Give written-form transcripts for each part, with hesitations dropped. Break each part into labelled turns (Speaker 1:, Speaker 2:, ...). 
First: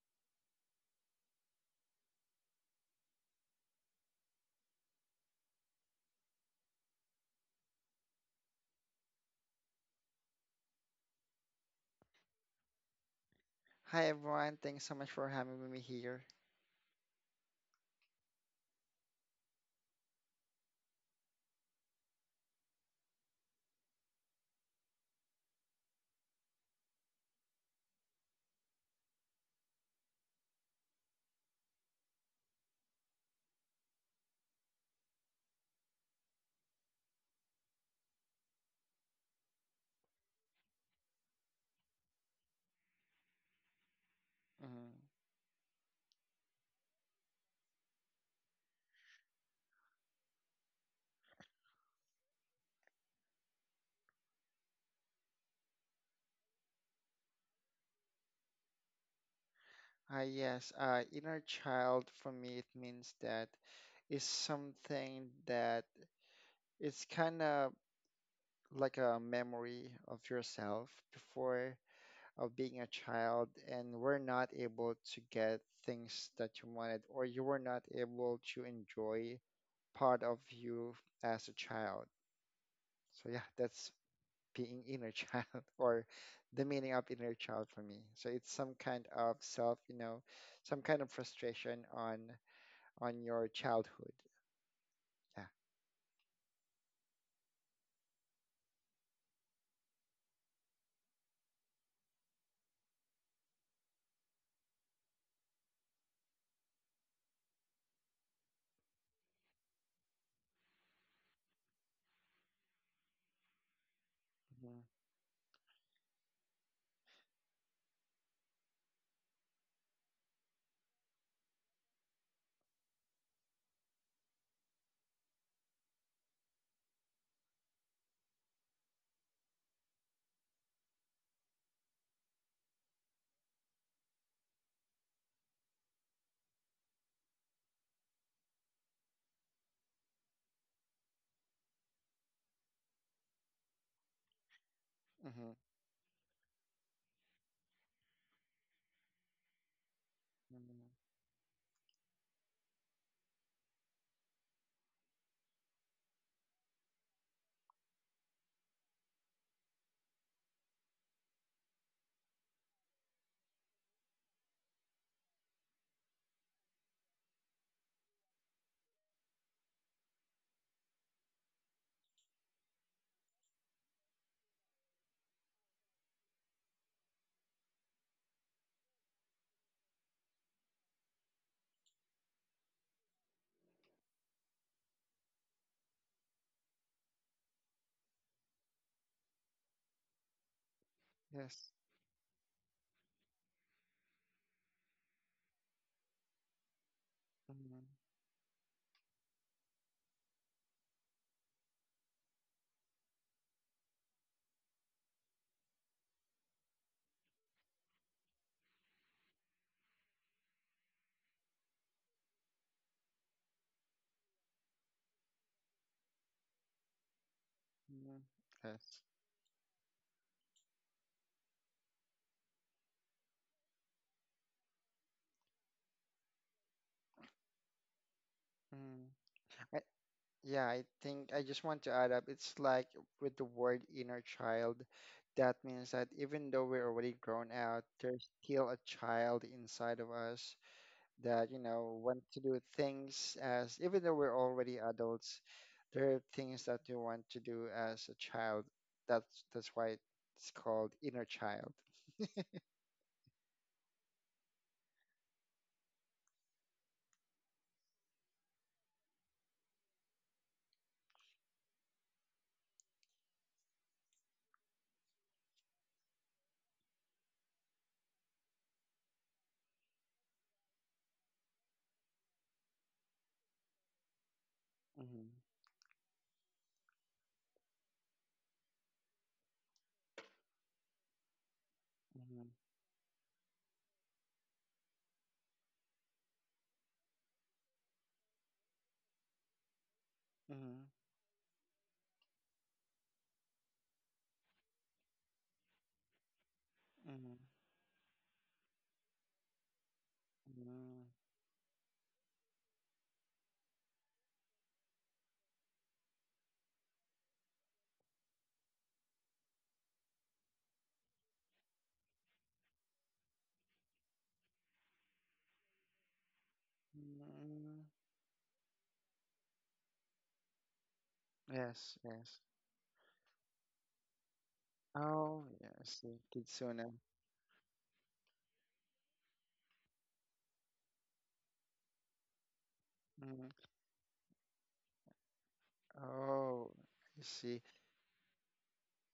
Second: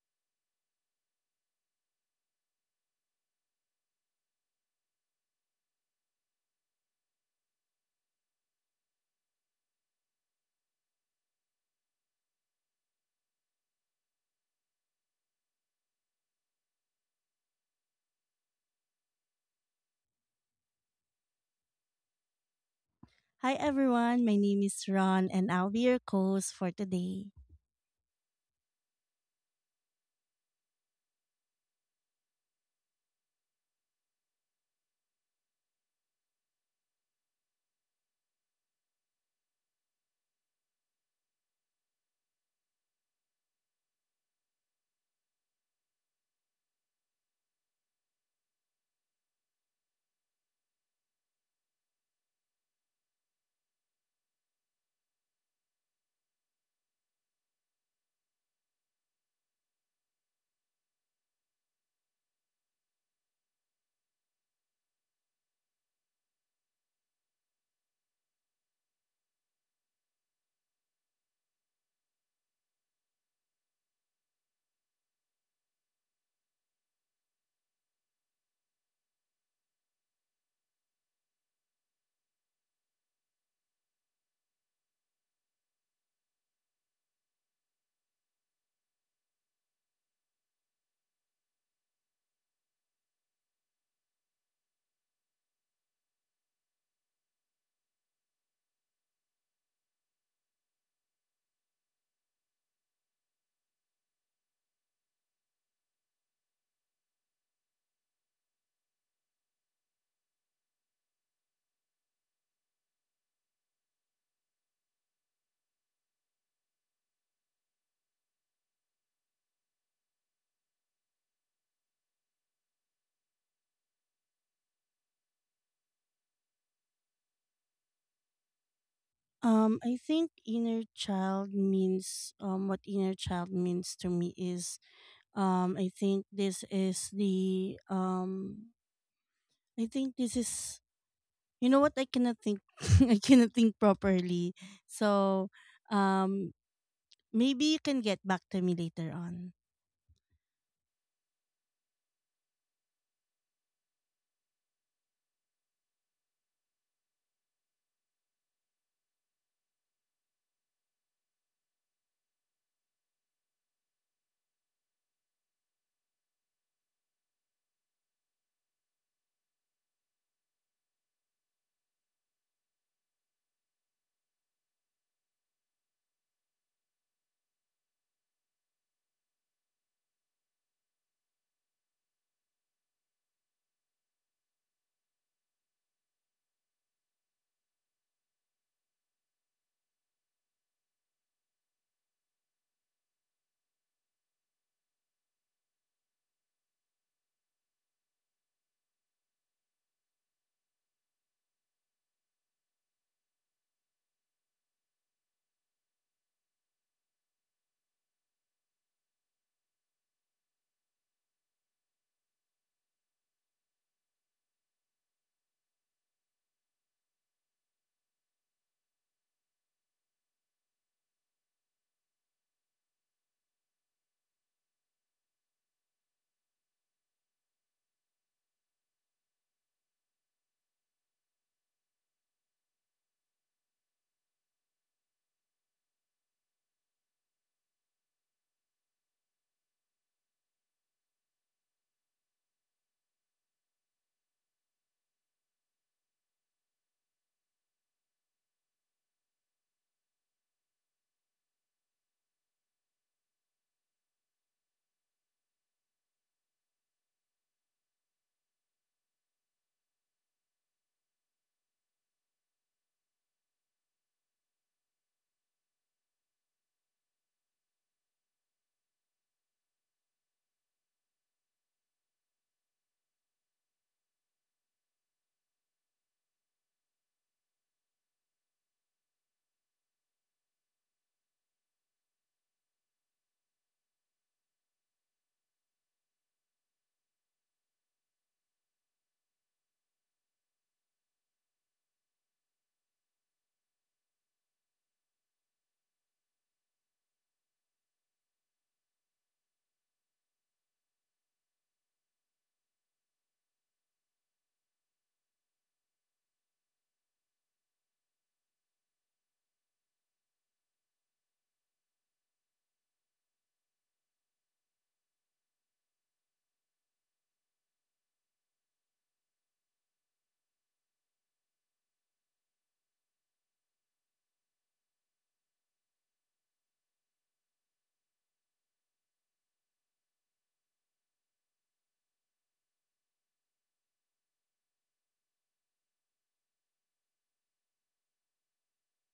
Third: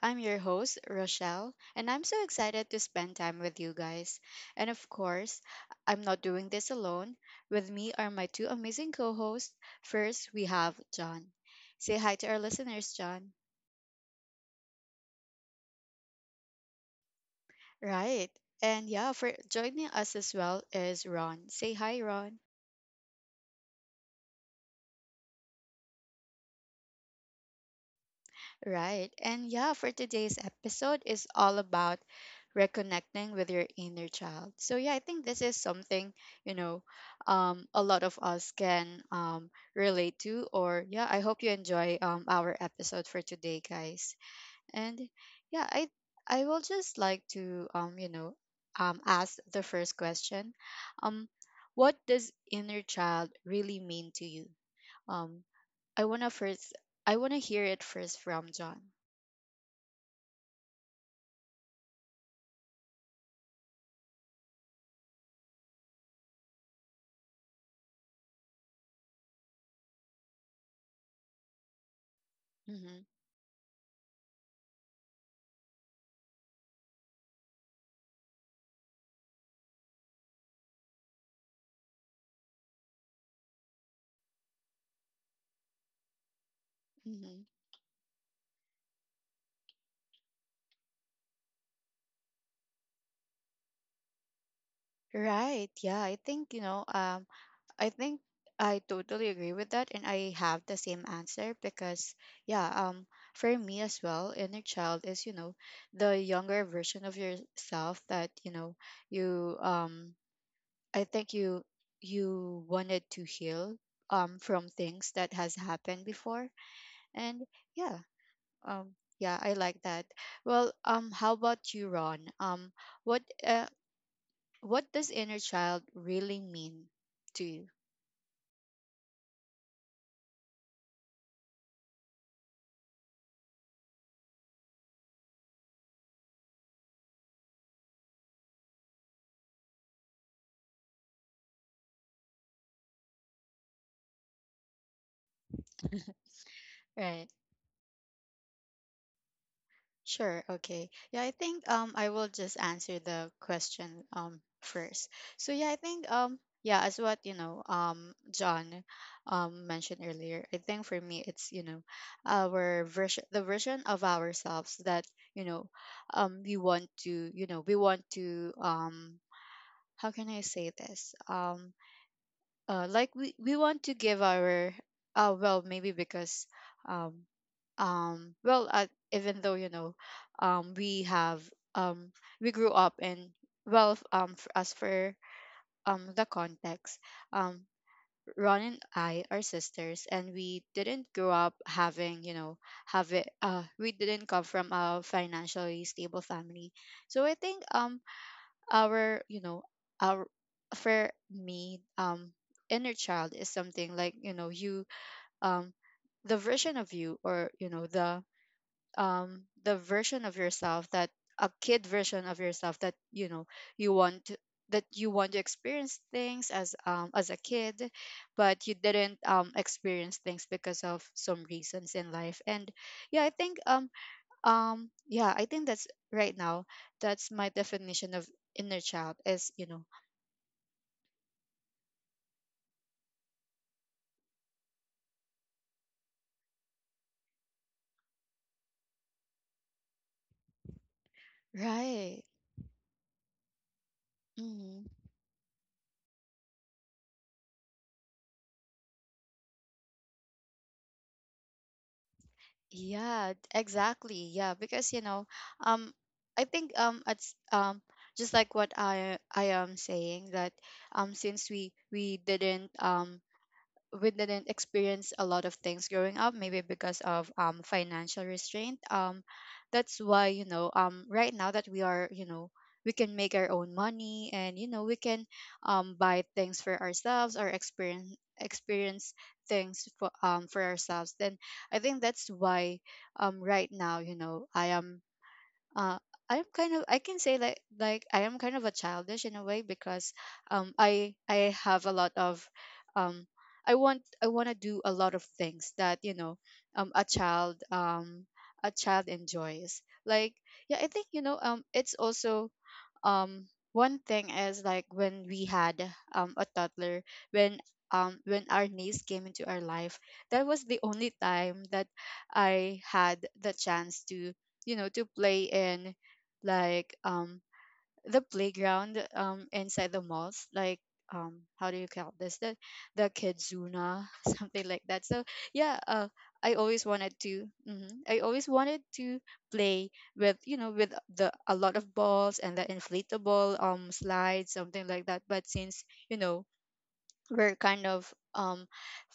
Speaker 1: I'm your host, Rochelle, and I'm so excited to spend time with you guys. And of course, I'm not doing this alone. With me are my two amazing co hosts. First, we have John. Say hi to our listeners, John.
Speaker 2: Hi everyone, thanks so much for having me here.
Speaker 1: Right. And yeah, for joining us as well is Ron. Say hi, Ron.
Speaker 3: Hi everyone, my name is Ron and I'll be your host for today.
Speaker 1: Right. And yeah, for today's episode is all about reconnecting with your inner child. So yeah, I think this is something, you know, a lot of us can relate to or yeah, I hope you enjoy our episode for today, guys.
Speaker 2: Mhm.
Speaker 1: And yeah, I will just like to ask the first question. Um what does inner child really mean to you? Um I want to first I want to hear it first from John.
Speaker 2: Yes, Inner child for me it means that is something that it's kind of like a memory of yourself before of being a
Speaker 1: Mhm,
Speaker 2: child and were not able to get things that you wanted or you were not able to enjoy part of you as a child. So yeah, that's being inner child or the meaning of inner
Speaker 1: mhm.
Speaker 2: child for me. So it's some kind of self, some kind of frustration on your childhood. Yeah.
Speaker 1: Right. Yeah, I think, I think I totally agree with that, and I have the same answer because, yeah, for me as well, inner child is, you know, the younger version of yourself that, you know, you, um, I think you wanted to heal, from
Speaker 2: Mm-hmm.
Speaker 1: things that has happened before, and yeah, yeah, I like that. Well, how about you, Ron? What uh, What does inner child really mean to you?
Speaker 3: I think inner child means what inner child means to me is I think this is I think this is what I cannot think, I cannot think properly.
Speaker 2: Mm-hmm.
Speaker 3: So
Speaker 2: Mm-hmm.
Speaker 3: um
Speaker 1: Right.
Speaker 3: Maybe you can get back to me later on.
Speaker 1: Sure. Okay. Yeah, I think I will just answer the question first. So yeah, I think yeah, as what John mentioned earlier, I think for me it's our version the version of ourselves that you know we want to we want to how can I say this we want to give our well maybe because um, um, well uh, even though we have um, we grew up and as for the context, um, Ron and I are sisters and we didn't grow up
Speaker 2: Yes.
Speaker 1: having have it we didn't come from a financially stable family. So I think,
Speaker 2: Mm-hmm.
Speaker 1: our our for me inner child is something like you um the version of you or the version of yourself that a kid version of yourself that you want to- that you want to experience things as a kid,
Speaker 2: Mm-hmm.
Speaker 1: but you
Speaker 2: Yes.
Speaker 1: didn't experience things because of some reasons in life. And yeah, I think yeah, I think that's right now. That's my definition of inner
Speaker 2: Mm.
Speaker 1: child is, you
Speaker 2: I,
Speaker 1: know,
Speaker 2: yeah, I think I just want to add up. It's like with the word inner child, that means that even though we're already grown out, there's still a child inside of us that you know want
Speaker 1: right.
Speaker 2: to do things as even though we're already
Speaker 1: Hmm.
Speaker 2: adults there are things that you want to do as a child that's why it's called inner child.
Speaker 1: Yeah, exactly. Yeah, because um, I think it's just like what I am saying that, since we didn't we didn't experience a lot of things growing up maybe because of financial restraint. That's why right now that we are, you know, we can make our own money, and you know, we
Speaker 2: Mm-hmm,
Speaker 1: can buy things for ourselves or experience experience things for ourselves. Then I think that's
Speaker 2: mm-hmm,
Speaker 1: why right now, you know, I am uh, I'm kind of I can say I am kind of a childish in a way, because um
Speaker 2: mm-hmm,
Speaker 1: I I have a lot of um I want to do a lot of things that, you know, um a
Speaker 2: mm-hmm.
Speaker 1: child um a child enjoys. Like yeah, I think, it's also um one thing is like when we had a toddler, when when our niece came into our life, that was the only time that I had the chance to, you know, to play in, like um
Speaker 2: Mm-hmm.
Speaker 1: the playground inside the malls. Like how do you
Speaker 2: Yes,
Speaker 1: call this,
Speaker 2: yes.
Speaker 1: the kidzuna something like that. So
Speaker 2: Oh
Speaker 1: yeah,
Speaker 2: yes, the
Speaker 1: I
Speaker 2: kitsune.
Speaker 1: always wanted to, mhm, I always wanted to play with, you know, with the a lot of balls and the inflatable
Speaker 2: Mm.
Speaker 1: slides, something like that. But since, you know,
Speaker 2: Oh, I
Speaker 1: we're
Speaker 2: see.
Speaker 1: kind of um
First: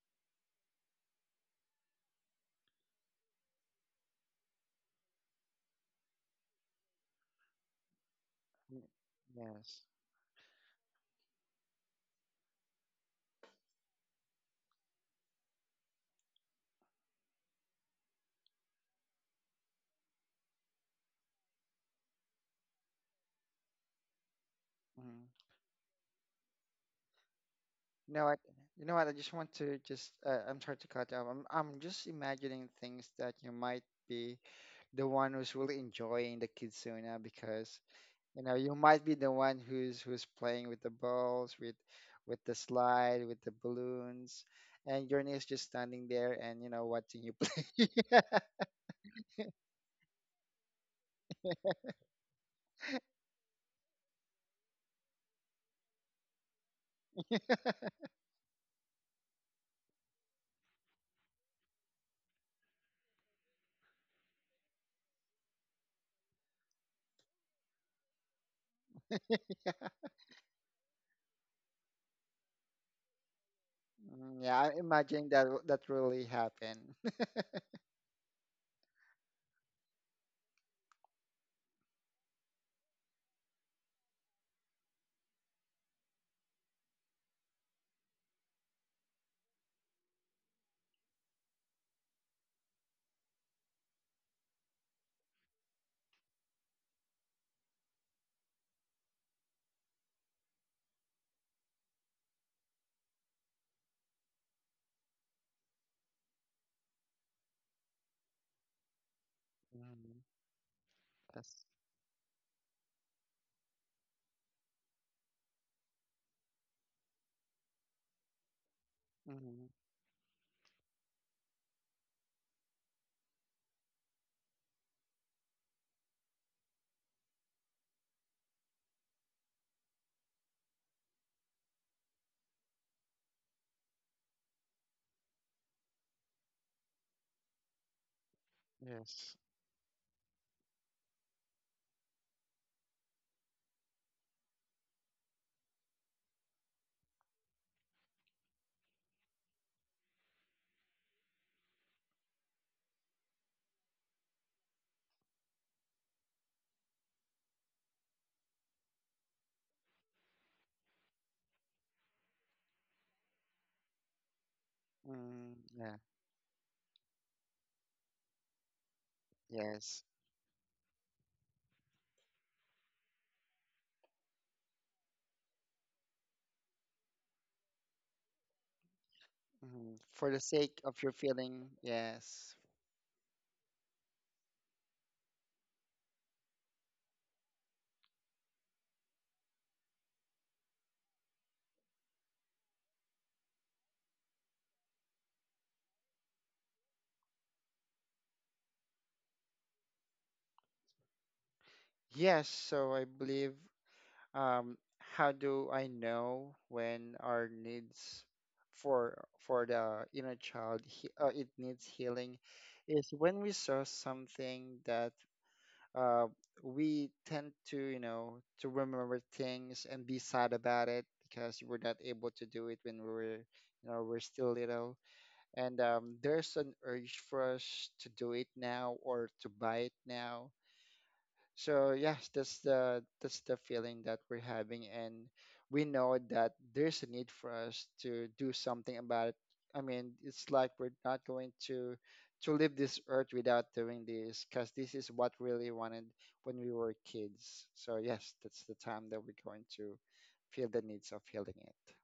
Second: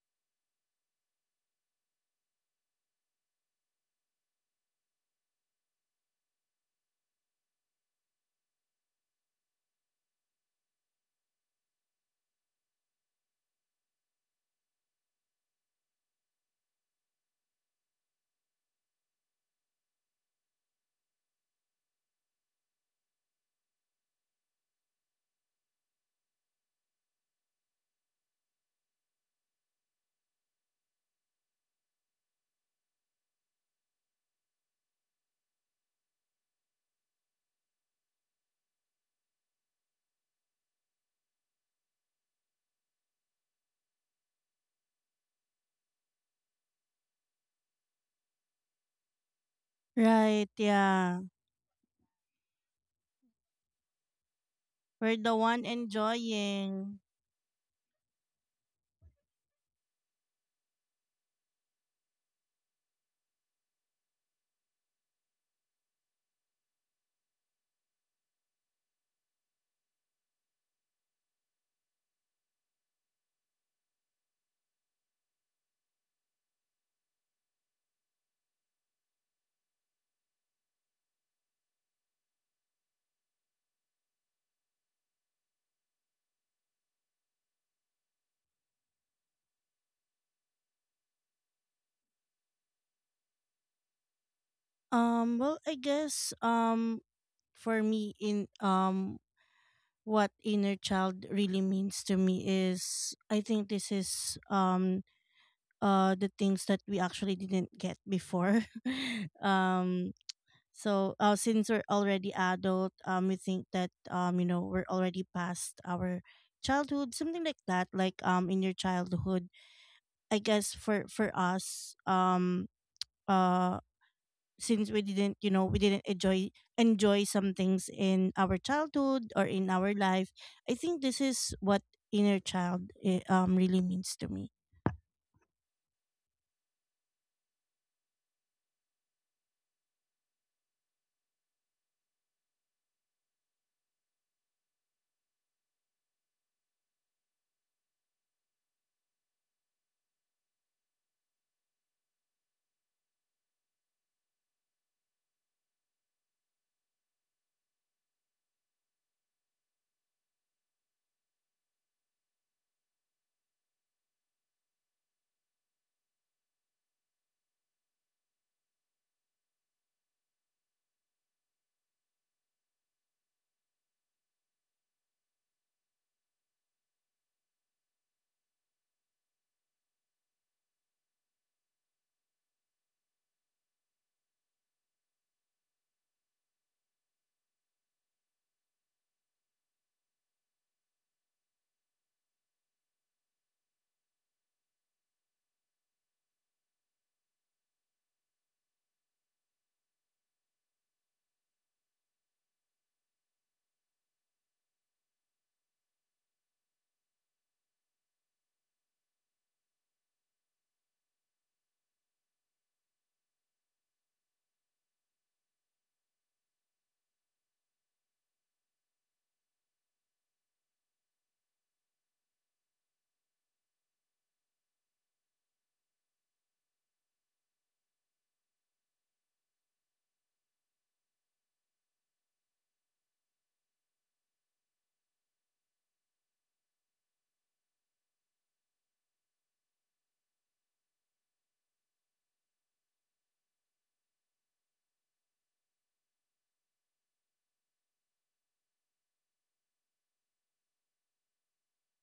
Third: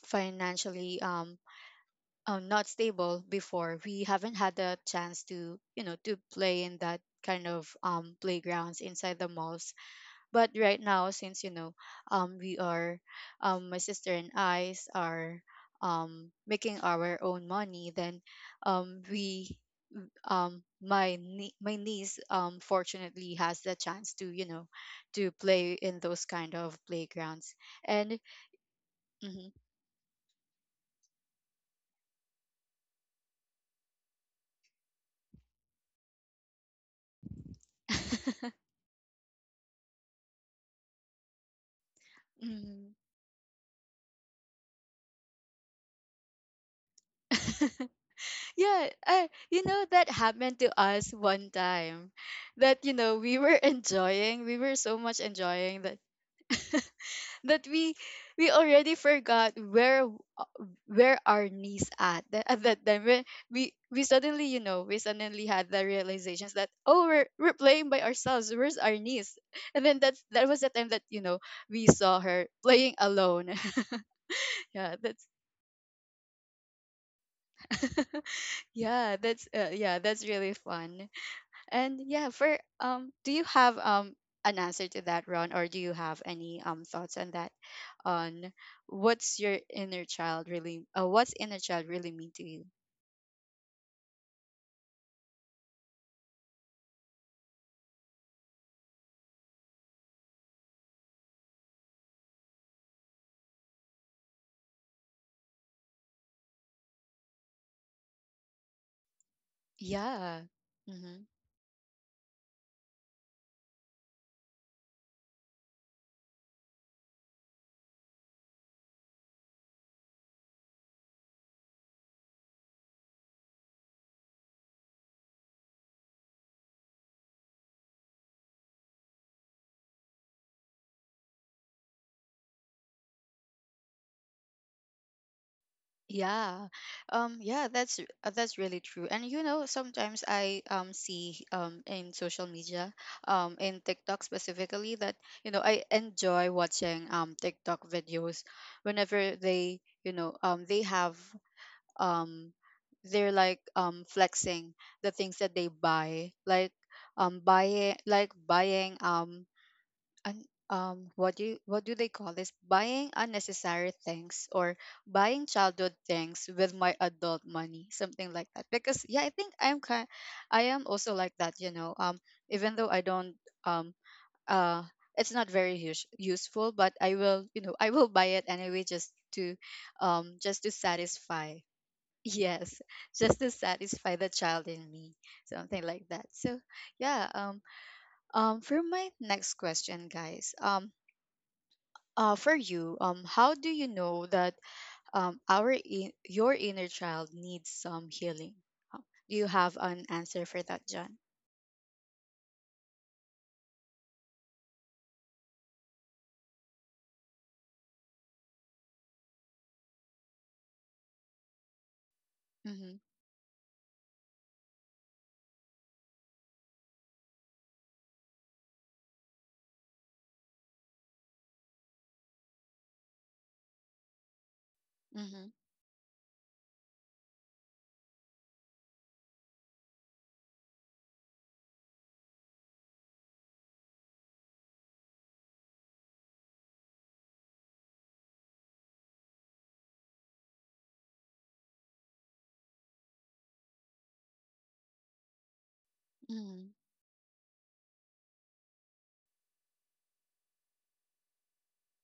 Speaker 1: financially not stable before, we haven't had the chance to, you know, to play in that kind of playgrounds
Speaker 2: Mm,
Speaker 1: inside the malls.
Speaker 2: yes.
Speaker 1: But right now, since, you know, we are, my sister and are making our own money, then we, my niece fortunately has the chance to, you know, to
Speaker 2: Mm.
Speaker 1: play in those kind of playgrounds.
Speaker 2: You
Speaker 1: And
Speaker 2: know, you know what, I just
Speaker 1: mhm.
Speaker 2: want to just I'm sorry to cut you off. I'm just imagining things that you might be the one who's really enjoying the kitsuna because you know you might be the one who's playing with the balls with the
Speaker 1: Mhm.
Speaker 2: slide with the balloons and your niece just standing there and you know watching you play.
Speaker 1: Yeah, you know, that
Speaker 3: Right,
Speaker 1: happened to us
Speaker 3: yeah.
Speaker 1: one time, that, you know, we were enjoying we were so
Speaker 3: We're
Speaker 1: much
Speaker 3: the one
Speaker 1: enjoying the
Speaker 3: enjoying.
Speaker 1: that we already forgot where where our knees at, that, at that time. We, we we suddenly, you know, we suddenly had the realizations that, oh, we're playing by ourselves, where's our knees? And then that's that was the time that, you know, we saw her playing alone.
Speaker 2: Mm, yeah, I
Speaker 1: Yeah, that's
Speaker 2: imagine that w- that really happened.
Speaker 1: yeah, that's yeah, that's really fun. And yeah, for do you have an answer to that, Ron, or do you have any thoughts on that, on what's your inner child really, what's inner child really mean to you?
Speaker 3: Well, I guess for me in what inner child really means to me is I think this is the things that we actually didn't get before. um
Speaker 2: Mm,
Speaker 1: Yeah. Mm-hmm.
Speaker 2: yes.
Speaker 3: since we're already adult, we think that you know, we're already past our childhood, something like that. In your childhood,
Speaker 2: Mm,
Speaker 3: I guess, for us, uh since we didn't you know, we didn't enjoy some things in our childhood or in our life. I think this is what inner child really means to me.
Speaker 1: Yeah. Yeah, that's really true. And
Speaker 2: yes.
Speaker 1: you know, sometimes I see in social media, in TikTok specifically that, you know, I enjoy watching TikTok videos whenever they, you know, they have um they're like flexing the things that they buy, like buying un, what do you, what do they call this, buying unnecessary things or buying
Speaker 2: Mm, yeah.
Speaker 1: childhood things with my adult money, something like that. Because yeah, I think
Speaker 2: Yes.
Speaker 1: I am also like that, you know. Even though I don't um uh it's not very useful, but I will, you know, I will buy it anyway,
Speaker 2: Mm, for the
Speaker 1: just to
Speaker 2: sake of your
Speaker 1: satisfy
Speaker 2: feeling, yes.
Speaker 1: Yes, just to satisfy the child in me, something like that. So yeah, for my next question, guys, for you, how do you know that your inner child needs some healing? Uh, Do you have an answer for that, John?
Speaker 2: Yes, so I believe, um, how do I know when our needs for for the inner child it needs healing
Speaker 1: Mm-hmm,
Speaker 2: is when we saw something that uh, we tend to you know to remember things and be sad about it because we're not able to do it when we were you know we're still little
Speaker 1: mm-hmm,
Speaker 2: and there's an urge for us to do it now or to buy it now. So yes, that's the feeling that we're having, and we know that there's a need for us to do something about it. I mean, it's like we're not going to leave this earth without doing this, because this is what we really wanted when
Speaker 1: mm-hmm.
Speaker 2: we were kids. So yes, that's the time that we're going to feel the needs of healing it.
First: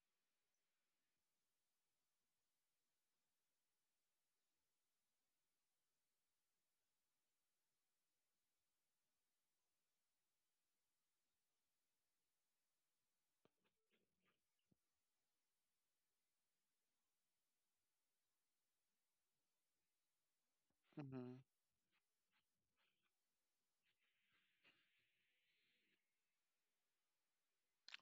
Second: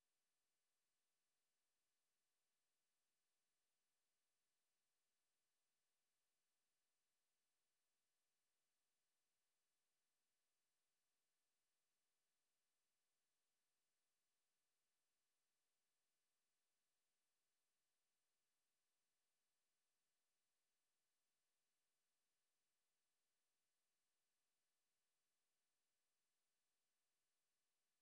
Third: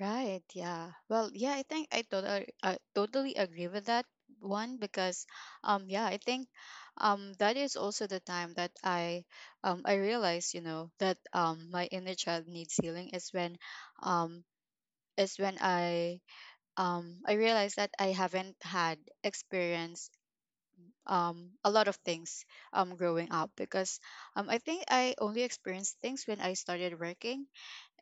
Speaker 1: Right, yeah. Well, yeah, I think I totally agree with that one, because yeah, I think that is also the time that I realized, you know, that my inner child needs healing um is when I realized that I haven't had experience
Speaker 2: Hmm.
Speaker 1: a lot of things growing up, because I think I only experienced things when I started working.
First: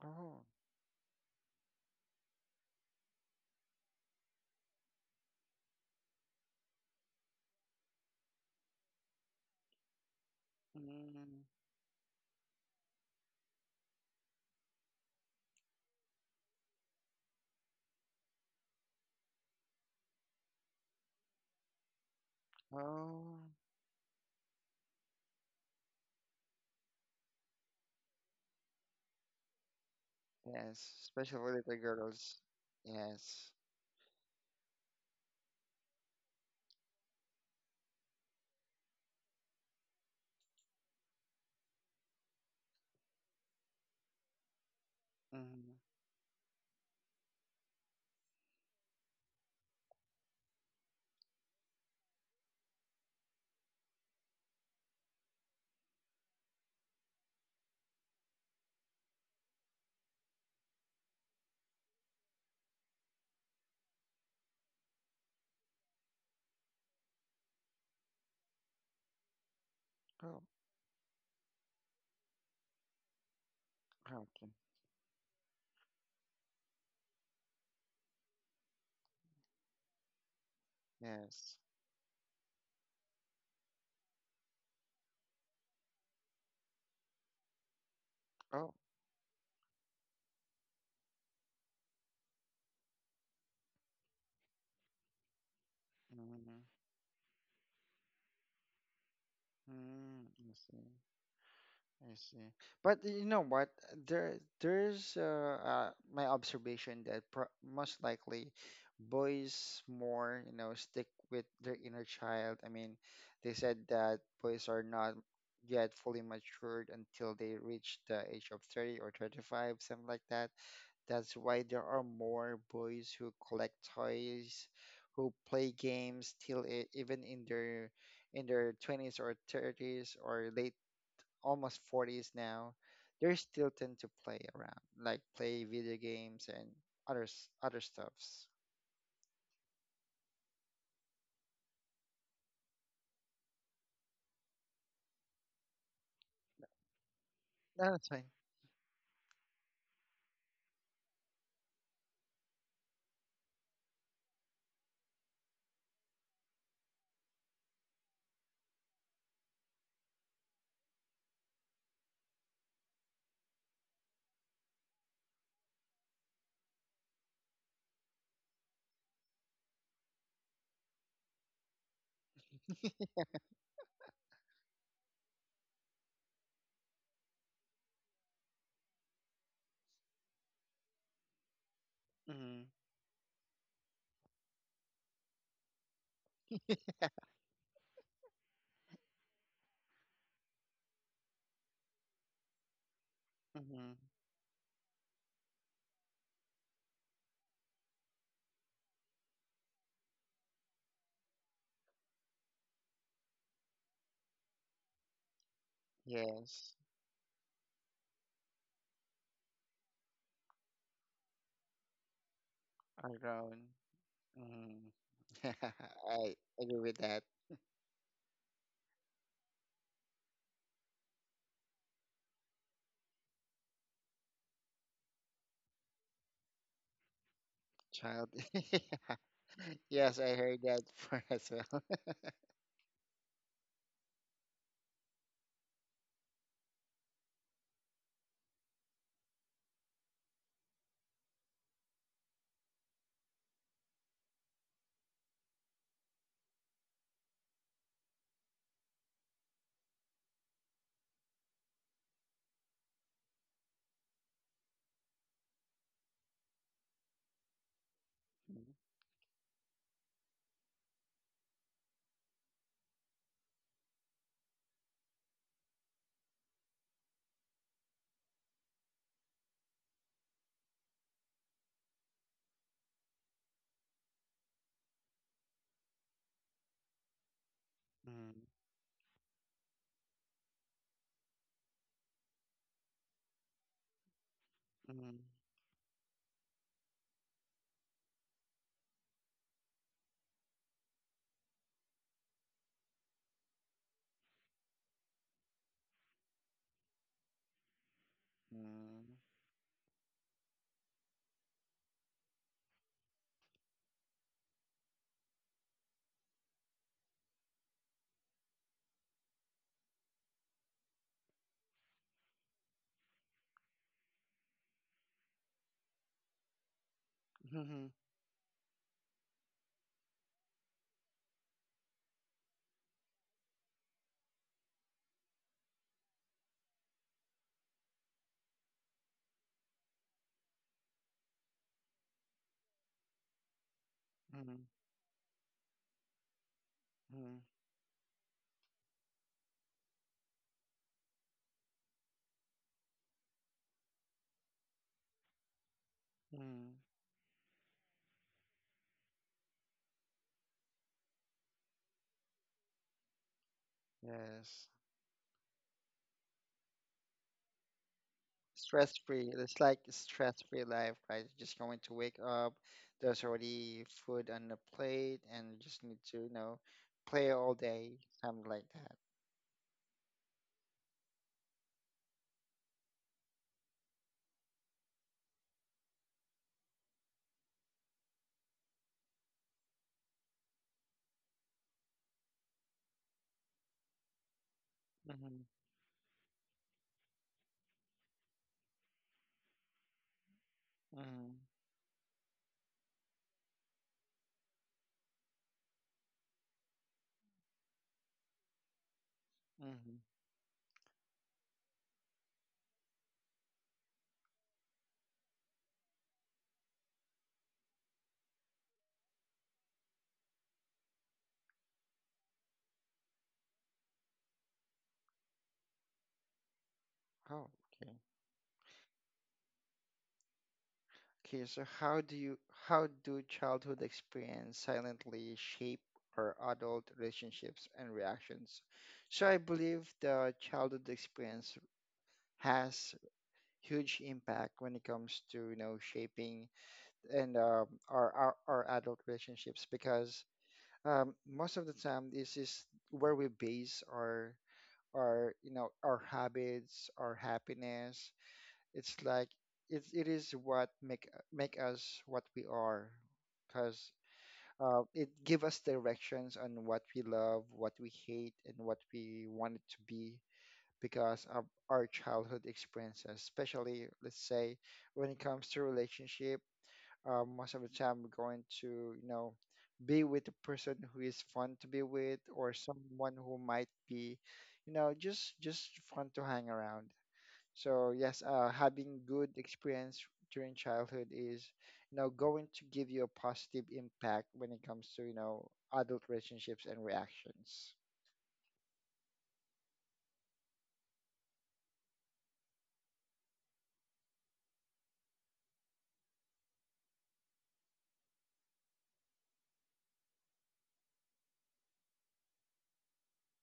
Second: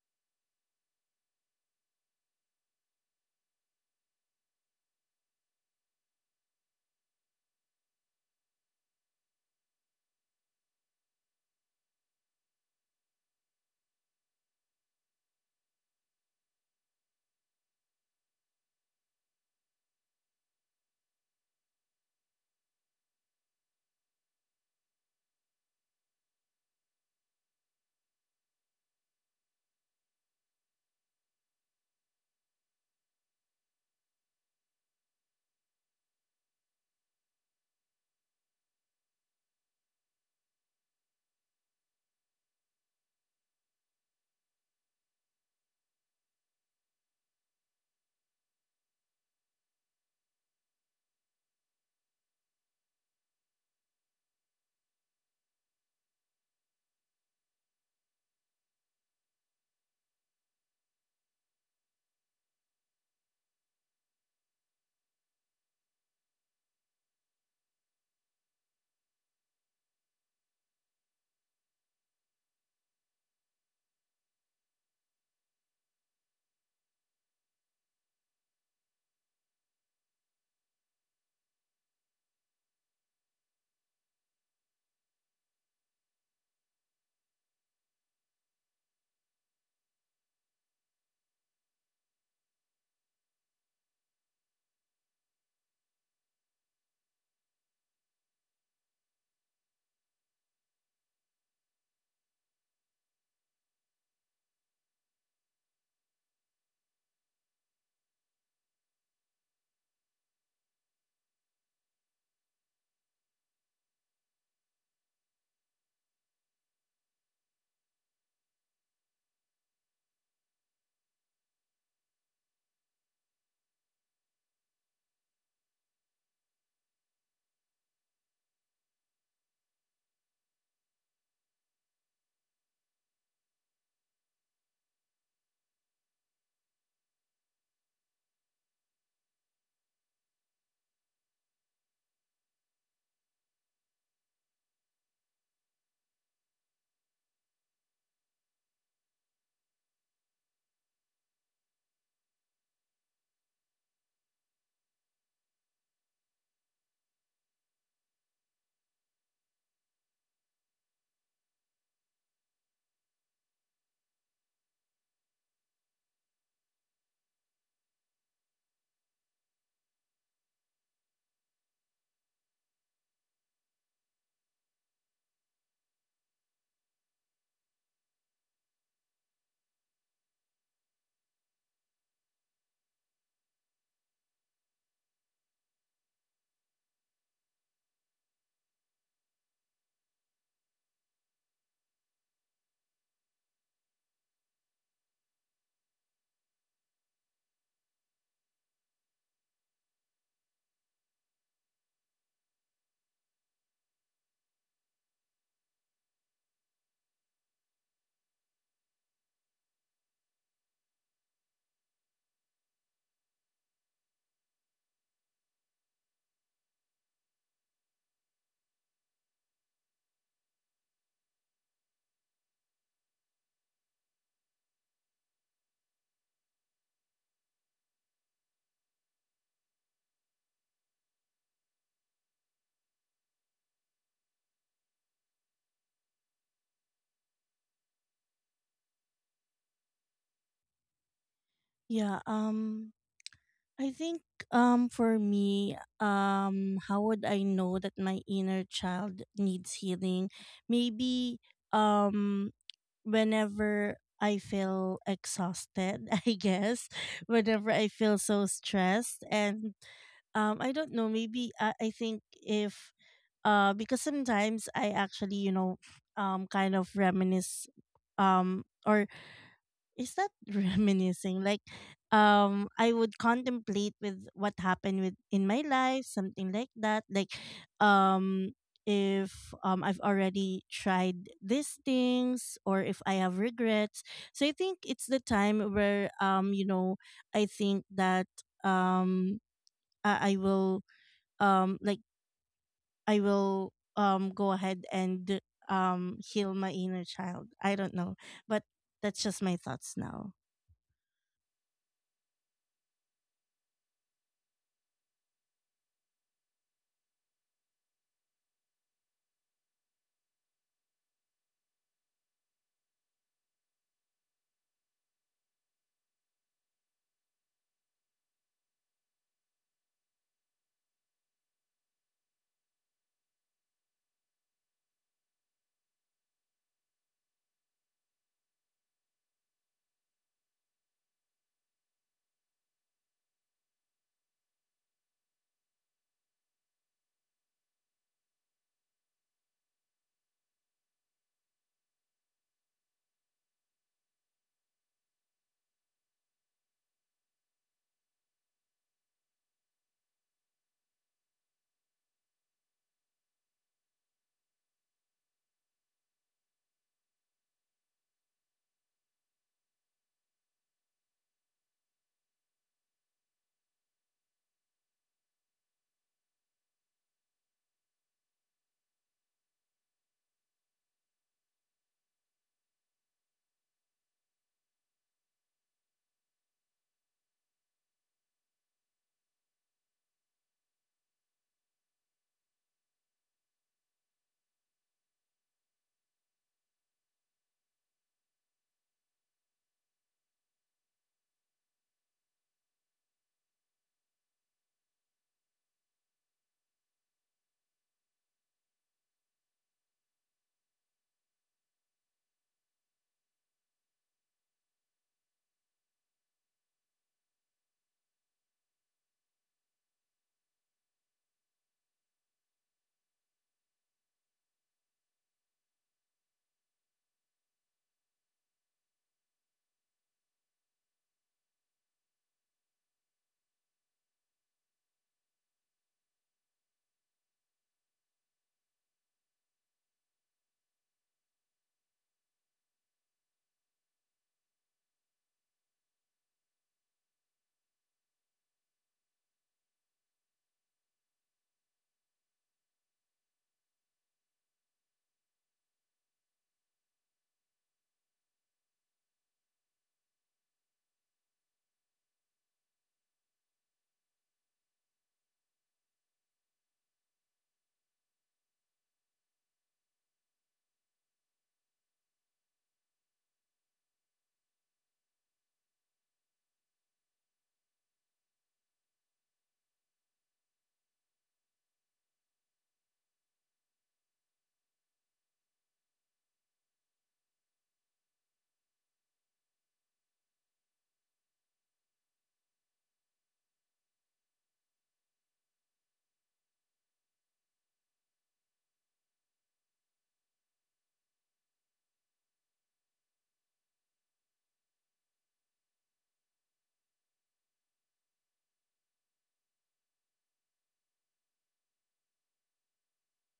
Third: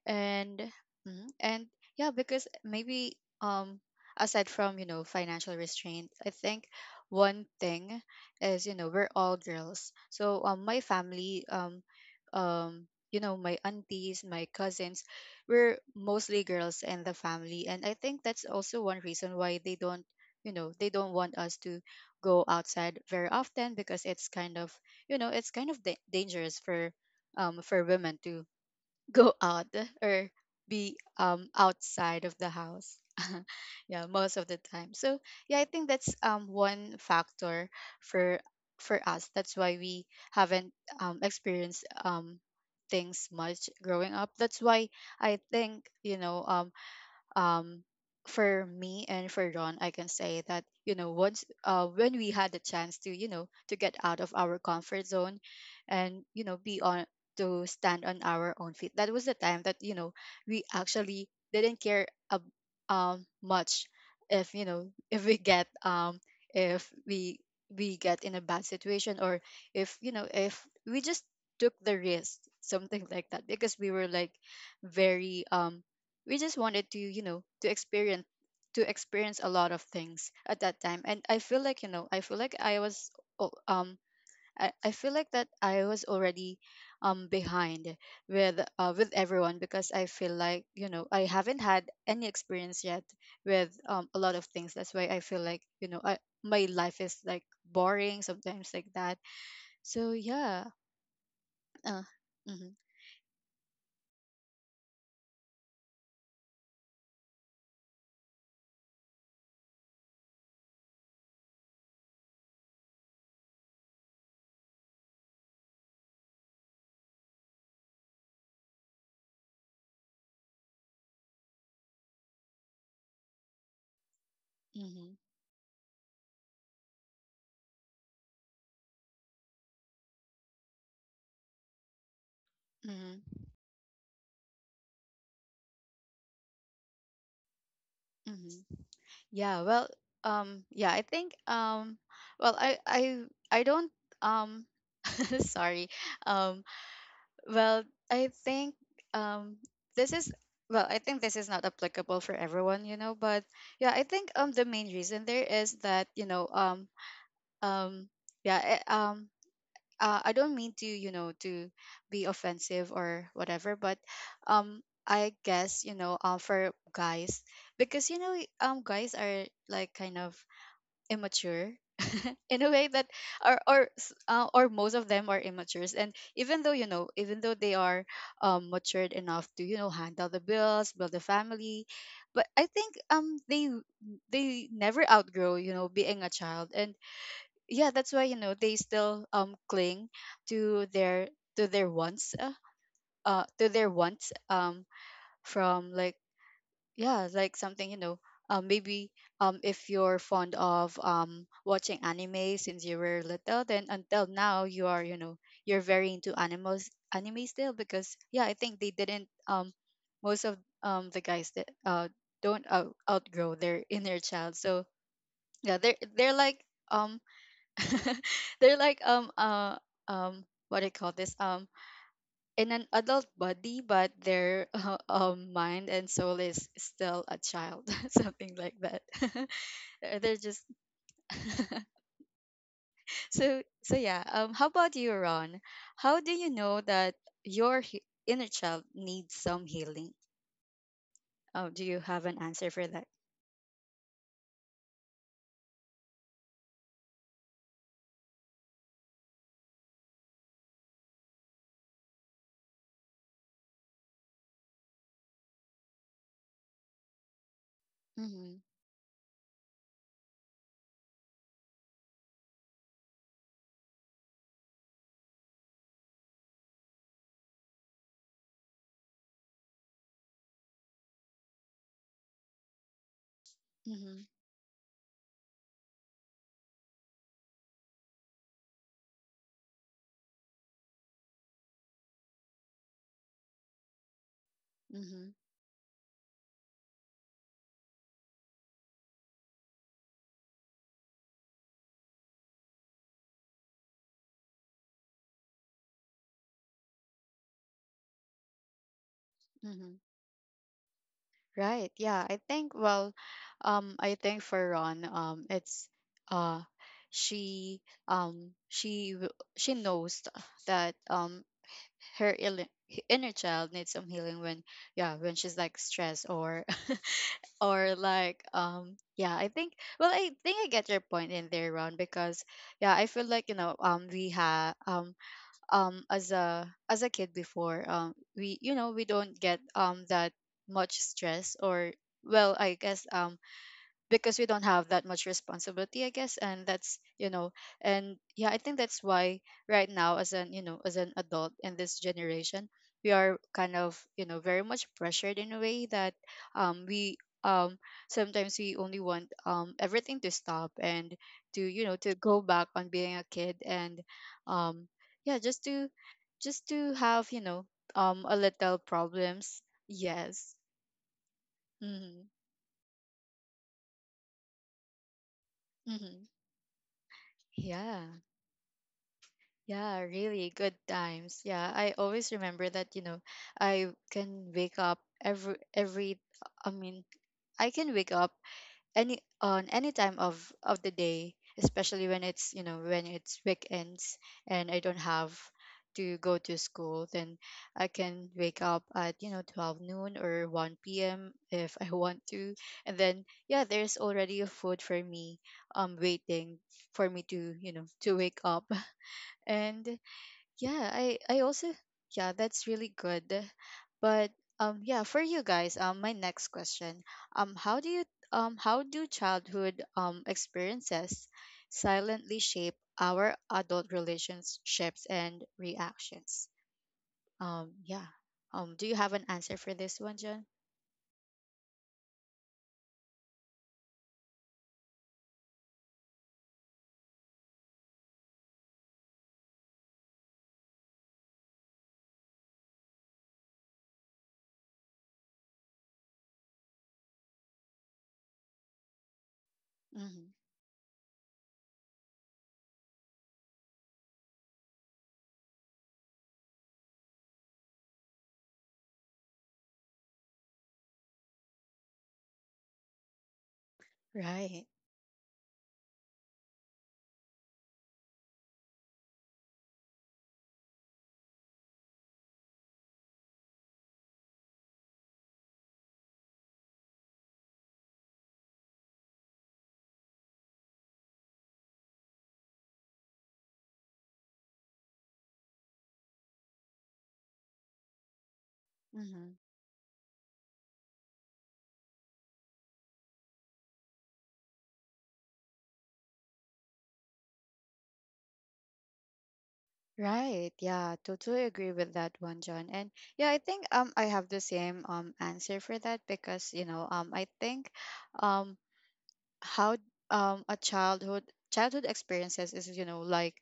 Speaker 2: Oh,
Speaker 1: And mhm, and yeah, because maybe um aside from, you know, financial restraint, I think one thing is, you know, we're all girls. So my family,
Speaker 2: mm.
Speaker 1: you know, my aunties, my cousins, we're mostly girls in the family, and I think that's also one reason why they don't, you know, they don't want us to go outside very
Speaker 2: Oh,
Speaker 1: often, because it's kind of, you know, it's kind of dangerous for women to go out or
Speaker 2: yes,
Speaker 1: be
Speaker 2: especially little
Speaker 1: outside of
Speaker 2: girls.
Speaker 1: the house.
Speaker 2: Yes.
Speaker 1: Yeah, most of the time. So yeah, I think that's one factor for for us that's why we haven't experienced things much growing up. That's why I
Speaker 2: Hmm.
Speaker 1: think, um for me and for Ron, I can say that, you know, once when we had the chance to, you know, to get out of our comfort zone, and you know, be on to stand on our own feet. That was the time that you know we actually didn't care much if you know if we get in a bad situation, or if you know
Speaker 2: Oh,
Speaker 1: if we just took the risk, something like that, because we were like
Speaker 2: okay.
Speaker 1: very we just wanted to you know to experience a lot of things at that time. And i
Speaker 2: Yes.
Speaker 1: feel like you know i feel like o- um I feel like that I was already behind
Speaker 2: Oh.
Speaker 1: with everyone, because I feel like you know I haven't had any experience yet with a lot of things. That's why I feel like you know
Speaker 2: Mm-hmm.
Speaker 1: my life is like boring sometimes, like that. So
Speaker 2: Mm, I
Speaker 1: yeah.
Speaker 2: see.
Speaker 1: uh,
Speaker 2: I see.
Speaker 1: mm-hmm.
Speaker 2: But you know what? There's my observation that pro most likely boys more, you know, stick with their inner child. I mean, they said that boys are not yet fully matured until they reach the age of 30 or 35, something like that. That's why there are more boys who collect toys,
Speaker 1: mm-hmm,
Speaker 2: who play games till e- even in their 20s or 30s or late almost 40s now. They
Speaker 1: mm-hmm,
Speaker 2: still tend to play around, like play video games and other s- other stuffs.
Speaker 1: hmm. Yeah, well, yeah, I think, well, I don't, um, sorry, um, well,
Speaker 2: No, that's fine.
Speaker 1: I think, um, this is, I think this is not applicable for everyone, you know, but yeah, I think, the main reason there is that, you know, um, yeah, eh, um, I don't mean to, you know, to be offensive or whatever, but, I guess, you know, for guys, because, you know, guys are like kind of immature in a way that or most of them are immatures. And even though you know even though they are matured enough to you know handle the bills, build a family, but
Speaker 2: Mm-hmm.
Speaker 1: I think they never outgrow, you know, being a child. And yeah, that's why you know they still cling to their to their wants uh, uh to
Speaker 2: Mm-hmm.
Speaker 1: their wants from like yeah, like something, you know, maybe if you're fond of watching anime since you were little, then until now you are, you know, you're very into
Speaker 2: Yes,
Speaker 1: animals anime still, because yeah, I think they didn't most of the guys that don't out-
Speaker 2: around.
Speaker 1: outgrow their inner child. So
Speaker 2: Mm.
Speaker 1: yeah, they're
Speaker 2: I agree with that,
Speaker 1: um they're like what do you call this, in an adult body, but their mind and soul is still a child,
Speaker 2: child.
Speaker 1: something like that.
Speaker 2: Yes, I
Speaker 1: They're
Speaker 2: heard
Speaker 1: just
Speaker 2: that for as well.
Speaker 1: so yeah. How about you, Ron? How do you know that your inner child needs some healing? Oh, do you
Speaker 3: Yeah.
Speaker 1: have an answer for that?
Speaker 3: I think For me, how would I know that my inner child needs healing? Maybe, um whenever I feel exhausted, I guess, whenever I feel so
Speaker 1: Mm-hmm.
Speaker 3: stressed and, I don't know, maybe I think if, because sometimes I actually, you know, kind of reminisce, or is that reminiscing, like, I would contemplate with
Speaker 1: Mm-hmm.
Speaker 3: what happened with in my life, something like that, like
Speaker 2: Mm.
Speaker 3: um if I've already tried these things or if I have regrets. So I think it's
Speaker 2: Mhm.
Speaker 3: the
Speaker 1: Mm-hmm.
Speaker 3: time where, you know, I think that, um I will, like, I will go ahead and heal my inner child. I don't know, but
Speaker 2: Mhm.
Speaker 3: that's just my
Speaker 1: Mm-hmm.
Speaker 3: thoughts now.
Speaker 1: Right. Yeah. I think, well, I think for Ron, it's uh, she um, she w- she knows that her inner child needs some healing when yeah, when she's like stressed or
Speaker 2: Mhm.
Speaker 1: or like yeah, I think, well, I think I get your point in there, Ron, because yeah, I feel like, you know, we have as a kid before, we you know we don't get that much stress or well, I guess, because we don't have that much responsibility, I guess, and that's, you
Speaker 2: Mhm.
Speaker 1: know, and yeah, I think that's why right now, as an you know as an adult in this generation, we are kind of, you know, very much pressured in a way that
Speaker 2: Mhm.
Speaker 1: we um sometimes we only want everything to stop and to you know to go back on being a kid, and
Speaker 2: Yes.
Speaker 1: um yeah, just to have, you know, a little
Speaker 2: Stress free. It's
Speaker 1: problems.
Speaker 2: like stress
Speaker 1: Yes,
Speaker 2: free life, right? You're just going to wake
Speaker 1: mm-hmm.
Speaker 2: up. There's already food on the plate, and you just need to,
Speaker 1: Mm-hmm.
Speaker 2: you know, play all day,
Speaker 1: Yeah.
Speaker 2: something like that.
Speaker 1: Yeah, really good times. Yeah, I always remember that, you know, I can wake up every I mean, I can wake up any on any time of the day, especially when it's, you know, when it's weekends and I don't have
Speaker 2: Mhm.
Speaker 1: to go to school, then I can wake up at, you know, 12 noon or 1 p.m.
Speaker 2: Mhm.
Speaker 1: if I want to. And then yeah, there's already a food for me waiting for me to, you know, to wake up.
Speaker 2: Mhm.
Speaker 1: And yeah, I also yeah, that's really good. But yeah, for you guys, my next question. How do you how do childhood experiences silently shape our adult relationships and reactions?
Speaker 2: Oh, okay.
Speaker 1: Yeah. Do you have an answer for this one, John?
Speaker 2: Okay. So, how do childhood experience silently shape our adult relationships and reactions? So I believe the childhood experience has huge impact when it comes to you know shaping and our our adult relationships because
Speaker 1: Mhm.
Speaker 2: most of the time this is where we base our you know our habits our happiness. It's like it is what make us what we are because
Speaker 1: Right.
Speaker 2: it give us directions on what we love what we hate and what we want it to be because of our childhood experiences, especially let's say when it comes to relationship. Most of the time, we're going to you know be with the person who is fun to be with, or someone who might be, you know, just fun to hang around. So yes, having good
Speaker 1: Mhm.
Speaker 2: experience during childhood is you know going to give you a positive impact when it comes to you know adult relationships and reactions.
Speaker 1: Right. Yeah, totally agree with that one, John. And yeah, I think I have the same answer for that because, you know, I think um how a childhood childhood experiences is you know like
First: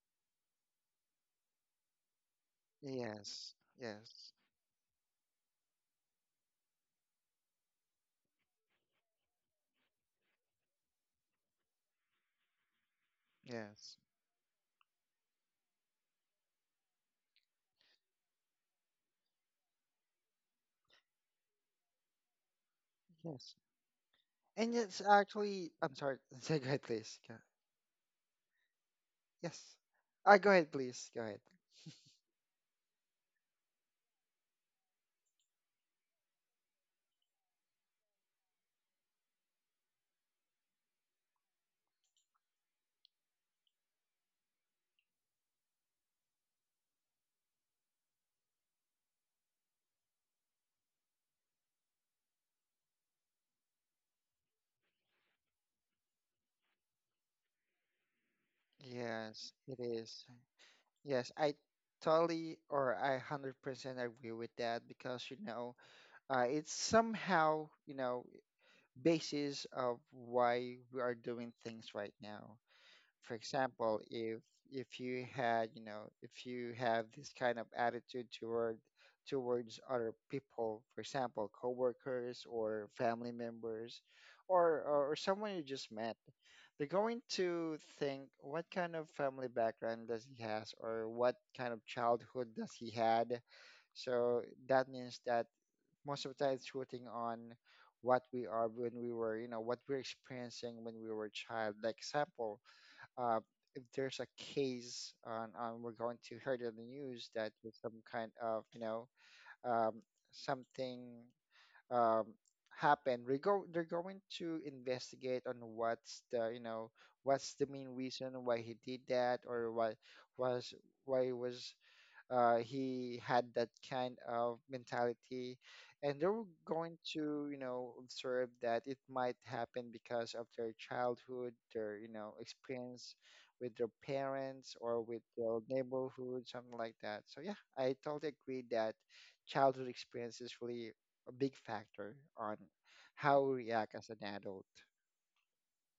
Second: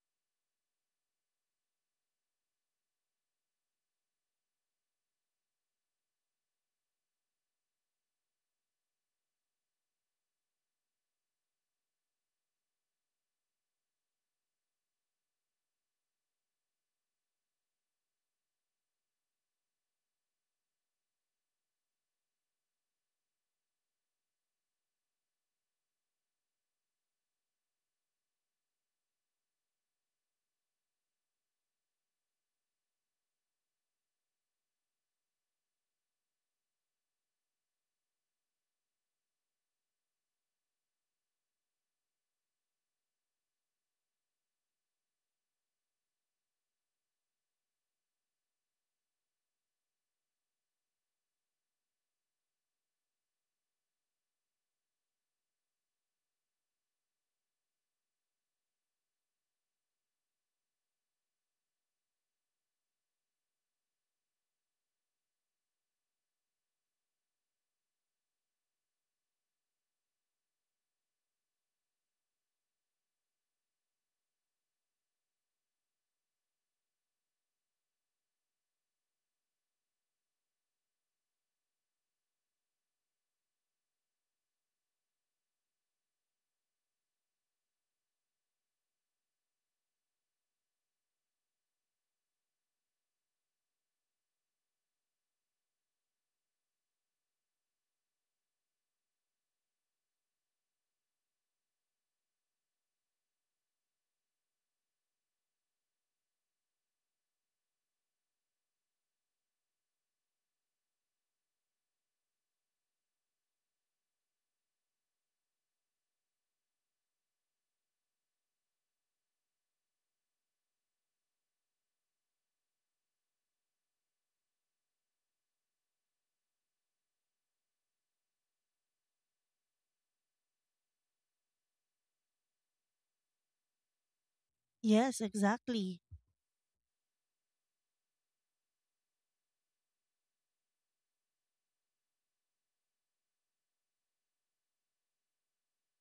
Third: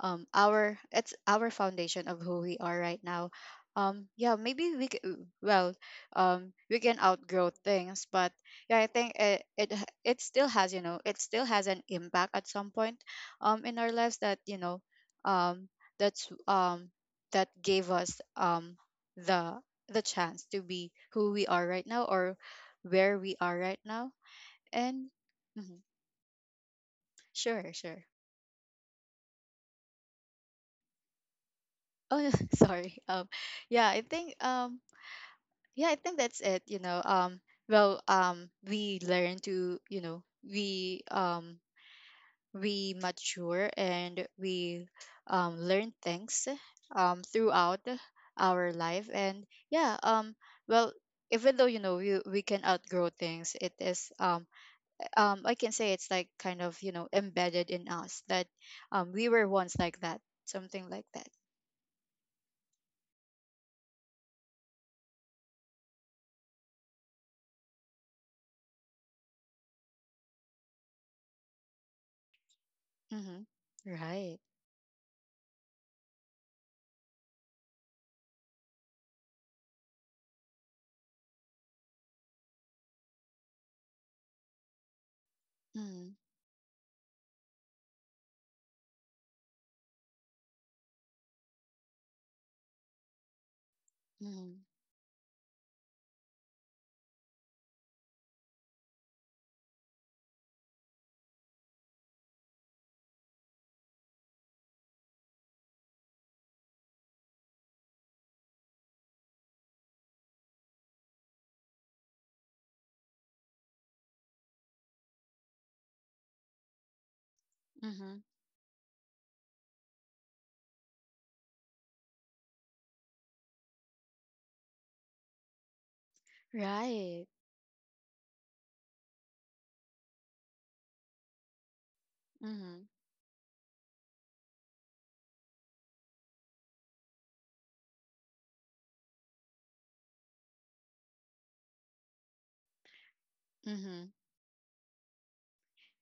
Speaker 1: our it's our foundation of who we are right now.
Speaker 2: Yes, yes,
Speaker 1: Yeah, maybe we c- well we can outgrow things, but yeah, I think it still has, you know, it still has an impact at some point in our
Speaker 2: yes,
Speaker 1: lives that, you know, um that's um that gave us the the chance to be who we are right now, or where we
Speaker 2: yes.
Speaker 1: are right now.
Speaker 2: And it's
Speaker 1: And
Speaker 2: actually,
Speaker 1: mhm.
Speaker 2: I'm sorry. Say go ahead, please. Go-
Speaker 1: Sure, sure.
Speaker 2: Yes. Go ahead, please. Go ahead.
Speaker 1: Oh, yeah, sorry. Yeah, I think um, yeah, I think that's it. You know, well, we learn to, you know, we um, we mature, and we learn things throughout our life. And yeah, well, even though you know we can outgrow things, it is I can say it's like kind of, you know, embedded in us that we were
Speaker 2: Yes, it
Speaker 1: once like that,
Speaker 2: is.
Speaker 1: something like
Speaker 2: Yes,
Speaker 1: that.
Speaker 2: I totally or I 100% agree with that because, you know, it's somehow, you know, basis of why we are doing things right now. For
Speaker 1: Mm-hmm.
Speaker 2: example,
Speaker 1: Right.
Speaker 2: if you had, you know, if you have this kind of attitude toward towards other people, for example, coworkers or family members, or someone you just
Speaker 1: Mm-hmm.
Speaker 2: met, they're going to think what kind of family background does he has, or what kind of childhood does he had. So
Speaker 1: Mm-hmm.
Speaker 2: that means that most of the time it's rooting on what we are when we were, you know, what we're experiencing when we were a child. Like example uh, if there's a case on we're going to hear it in the news that there's some kind of you know um, something um, happened. We go they're going to investigate on what's the you know what's the main
Speaker 1: Mm-hmm.
Speaker 2: reason why he did that or was why he was he had that kind of mentality and they were going
Speaker 1: Right.
Speaker 2: to you know observe that it might happen because of their childhood their you know
Speaker 1: Mm-hmm.
Speaker 2: experience with their parents or
Speaker 3: Yes,
Speaker 2: with their
Speaker 3: exactly.
Speaker 2: neighborhood something like that. So yeah, I totally agree that childhood experience is really a big factor on how we react
Speaker 1: Mm-hmm.
Speaker 2: as an adult.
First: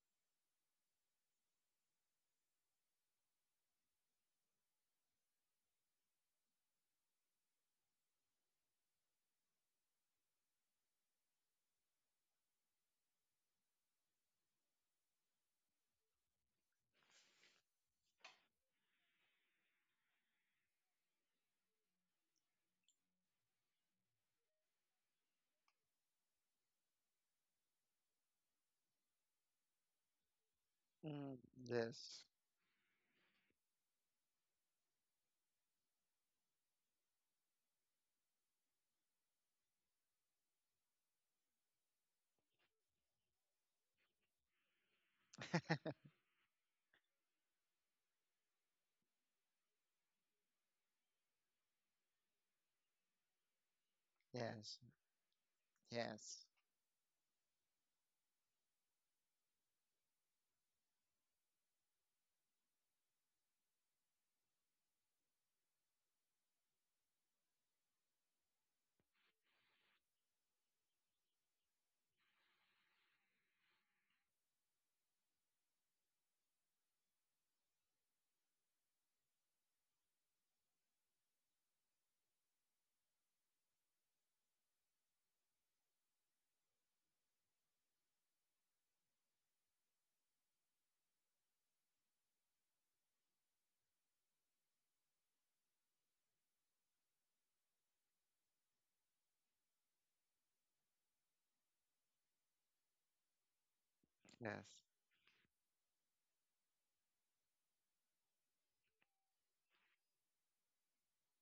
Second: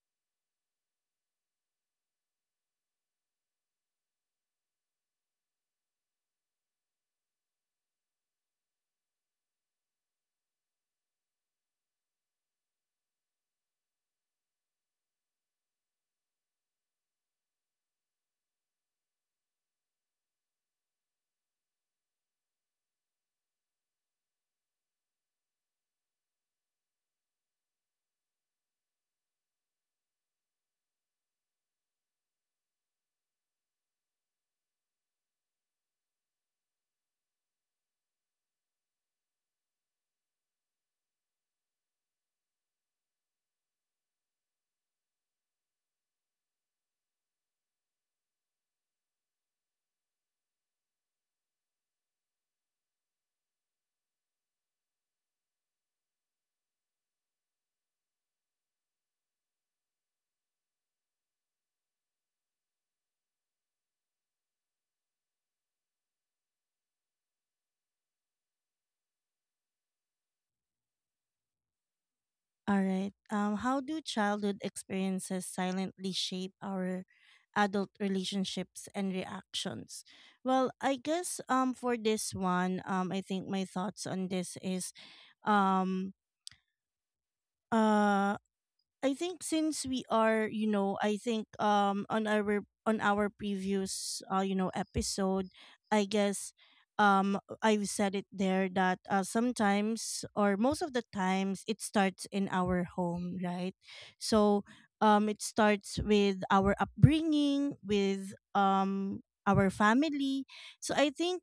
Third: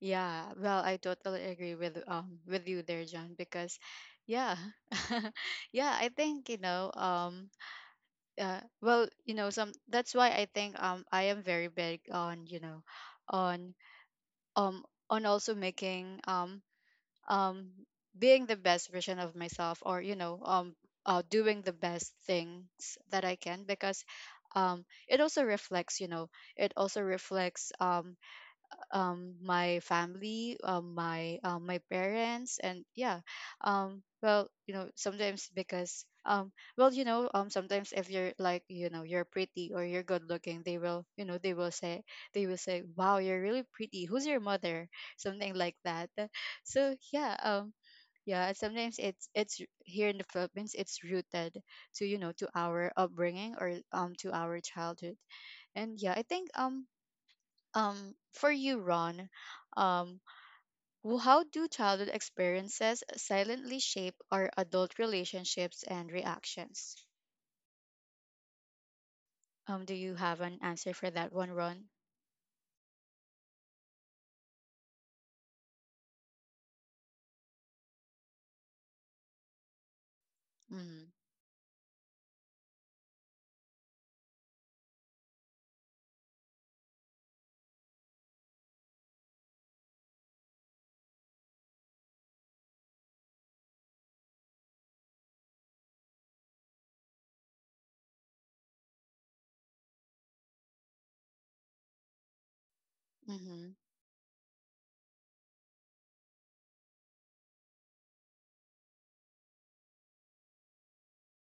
Speaker 1: Yeah. Well, I totally agree with you there, John, because yeah. Yeah, I think, you know, well, you know, some, that's why I think I am very big on, you know, on um on also making um being the best version of myself, or you know, doing the best things that I can, because it also reflects, you know, it also reflects my family,
Speaker 2: Mm,
Speaker 1: my
Speaker 2: yes.
Speaker 1: parents, and yeah, well, you know, sometimes because well, you know, sometimes if you're like, you know, you're pretty or you're good looking, they will, you know, they will say, wow, you're really pretty. Who's your mother? Something like that. So yeah, yeah. Sometimes it's here in the Philippines, it's rooted to you know to our upbringing or to our
Speaker 2: Yes.
Speaker 1: childhood, and yeah, I
Speaker 2: Yes.
Speaker 1: think for you, Ron, um, how do childhood experiences silently shape our adult relationships and reactions? Do you have an answer for that one, Ron?
Speaker 3: All right. How do childhood experiences silently shape our adult relationships and reactions? Well, I
Speaker 1: Mm-hmm.
Speaker 3: guess, for this one, I think my thoughts on this is um uh I think, since we are, you know, I think on our previous you know, episode, I guess, I've said it there that, sometimes or most of the times it starts in our home,
Speaker 1: Mm-hmm.
Speaker 3: right? So
Speaker 2: Yes.
Speaker 3: it starts with our upbringing, with our family. So I think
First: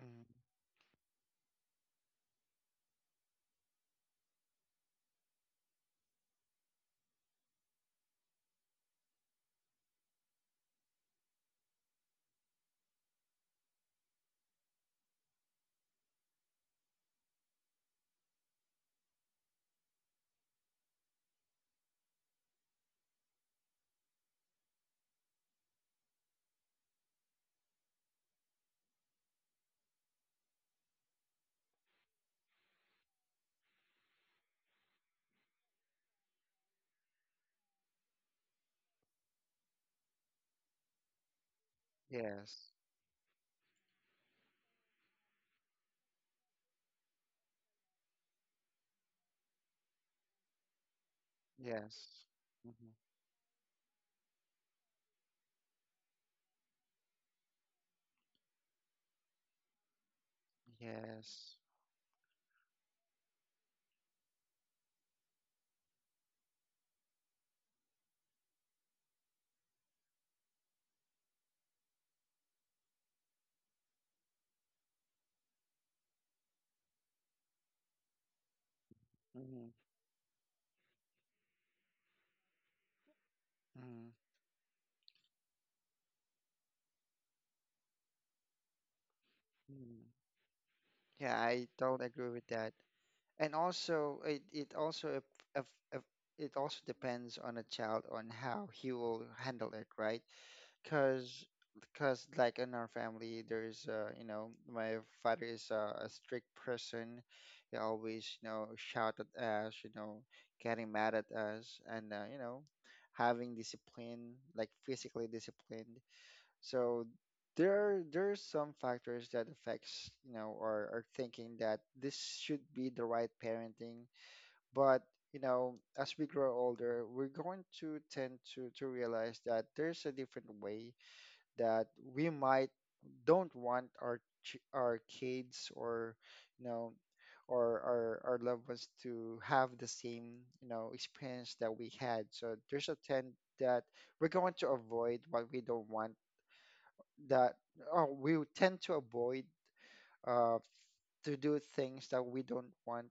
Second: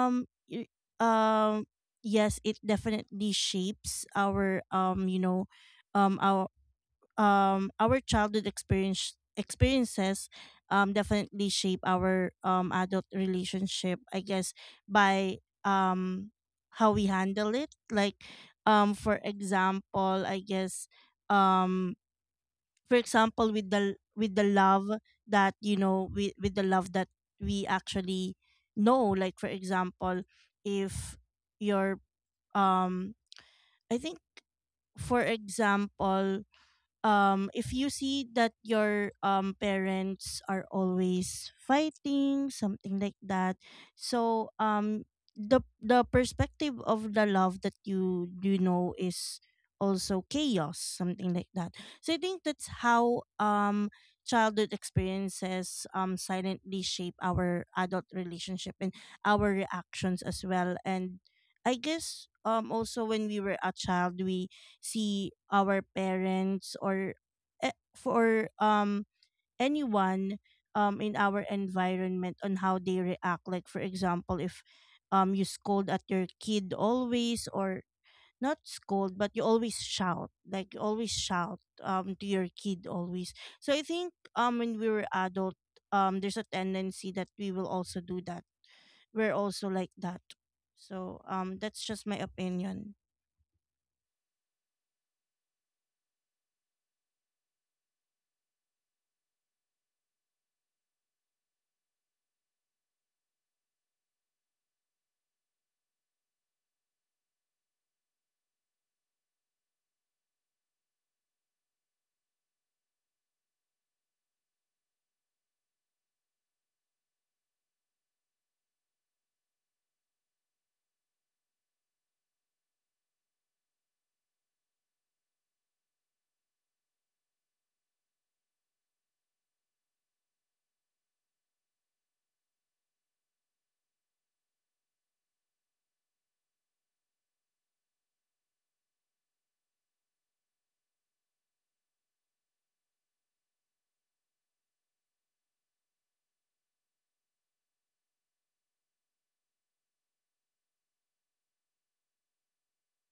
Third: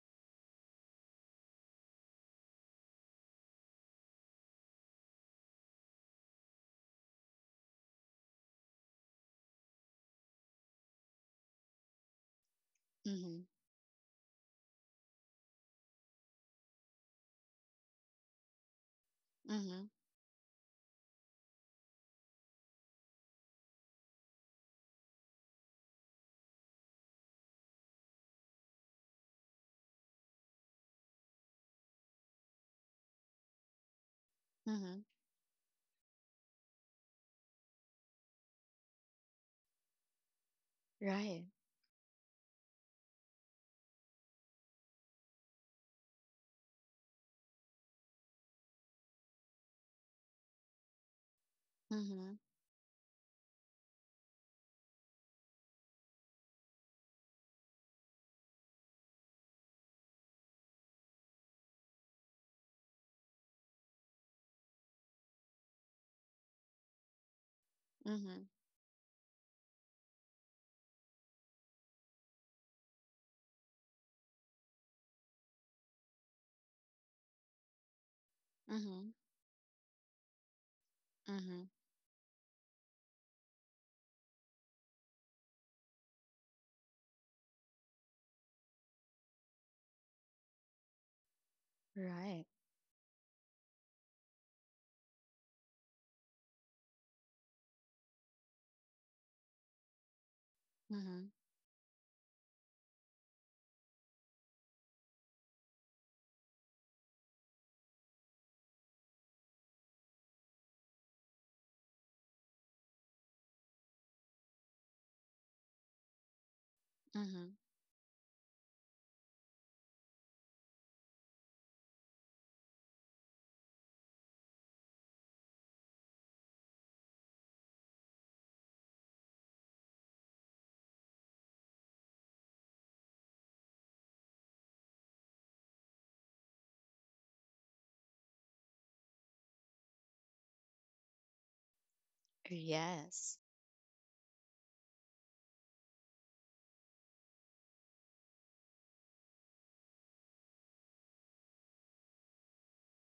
Speaker 2: Mm,
Speaker 3: y- um yes, it definitely shapes our, you know, um our our childhood experiences definitely shape our, adult
Speaker 1: Mm-hmm.
Speaker 3: relationship, I guess, by um how we handle it. Like, for
Speaker 1: Mm-hmm.
Speaker 3: example, I guess, um for example, with the love that, you know, with the love that we actually know. Like, for example, if your um I think
Speaker 1: Mm-hmm.
Speaker 3: for example, if you see that your, parents are
Speaker 1: Right.
Speaker 3: always fighting,
Speaker 2: yes.
Speaker 3: something like that. So, the perspective of the love that you know, is also chaos, something like that. So I
Speaker 1: Mm-hmm.
Speaker 3: think that's
Speaker 2: Yes.
Speaker 3: how childhood experiences silently shape our adult relationship and our reactions as well. And
Speaker 2: Yes.
Speaker 3: I guess, also, when we were a child, we see our parents or, eh,
Speaker 1: Mm-hmm.
Speaker 3: for anyone in our environment, on how they react. Like, for example, if you scold at your kid always, or not
Speaker 1: Mm-hmm.
Speaker 3: scold, but you
Speaker 2: Mm-hmm.
Speaker 3: always shout, like you always shout,
Speaker 1: Mm-hmm.
Speaker 3: to your kid always. So I think, when we were adult, there's a tendency that we will also do that, we're also like
Speaker 2: Mm-hmm.
Speaker 3: that. So,
Speaker 2: Yeah, I
Speaker 3: that's
Speaker 2: don't
Speaker 3: just my
Speaker 2: agree
Speaker 1: Right.
Speaker 2: with that.
Speaker 3: opinion.
Speaker 2: And also, it also if, if it also depends on a child on how he will handle it, right?
Speaker 1: Mm-hmm.
Speaker 2: Because because like in our family, there's you know my father is a strict person. He always you know shout at us, you know, getting mad at us, and you know having discipline, like physically discipline. So
Speaker 1: Mm-hmm.
Speaker 2: there's some factors that affects, you know, our or thinking that this should be the right parenting. But, you know, as we grow older, we're going to tend to realize that there's a different way that we might don't want our our kids or, you know, or our loved ones to have the same, you know, experience that we had. So there's a trend
Speaker 1: Yes.
Speaker 2: that we're going to avoid what we don't want that we would tend to avoid uh, to do things that we don't want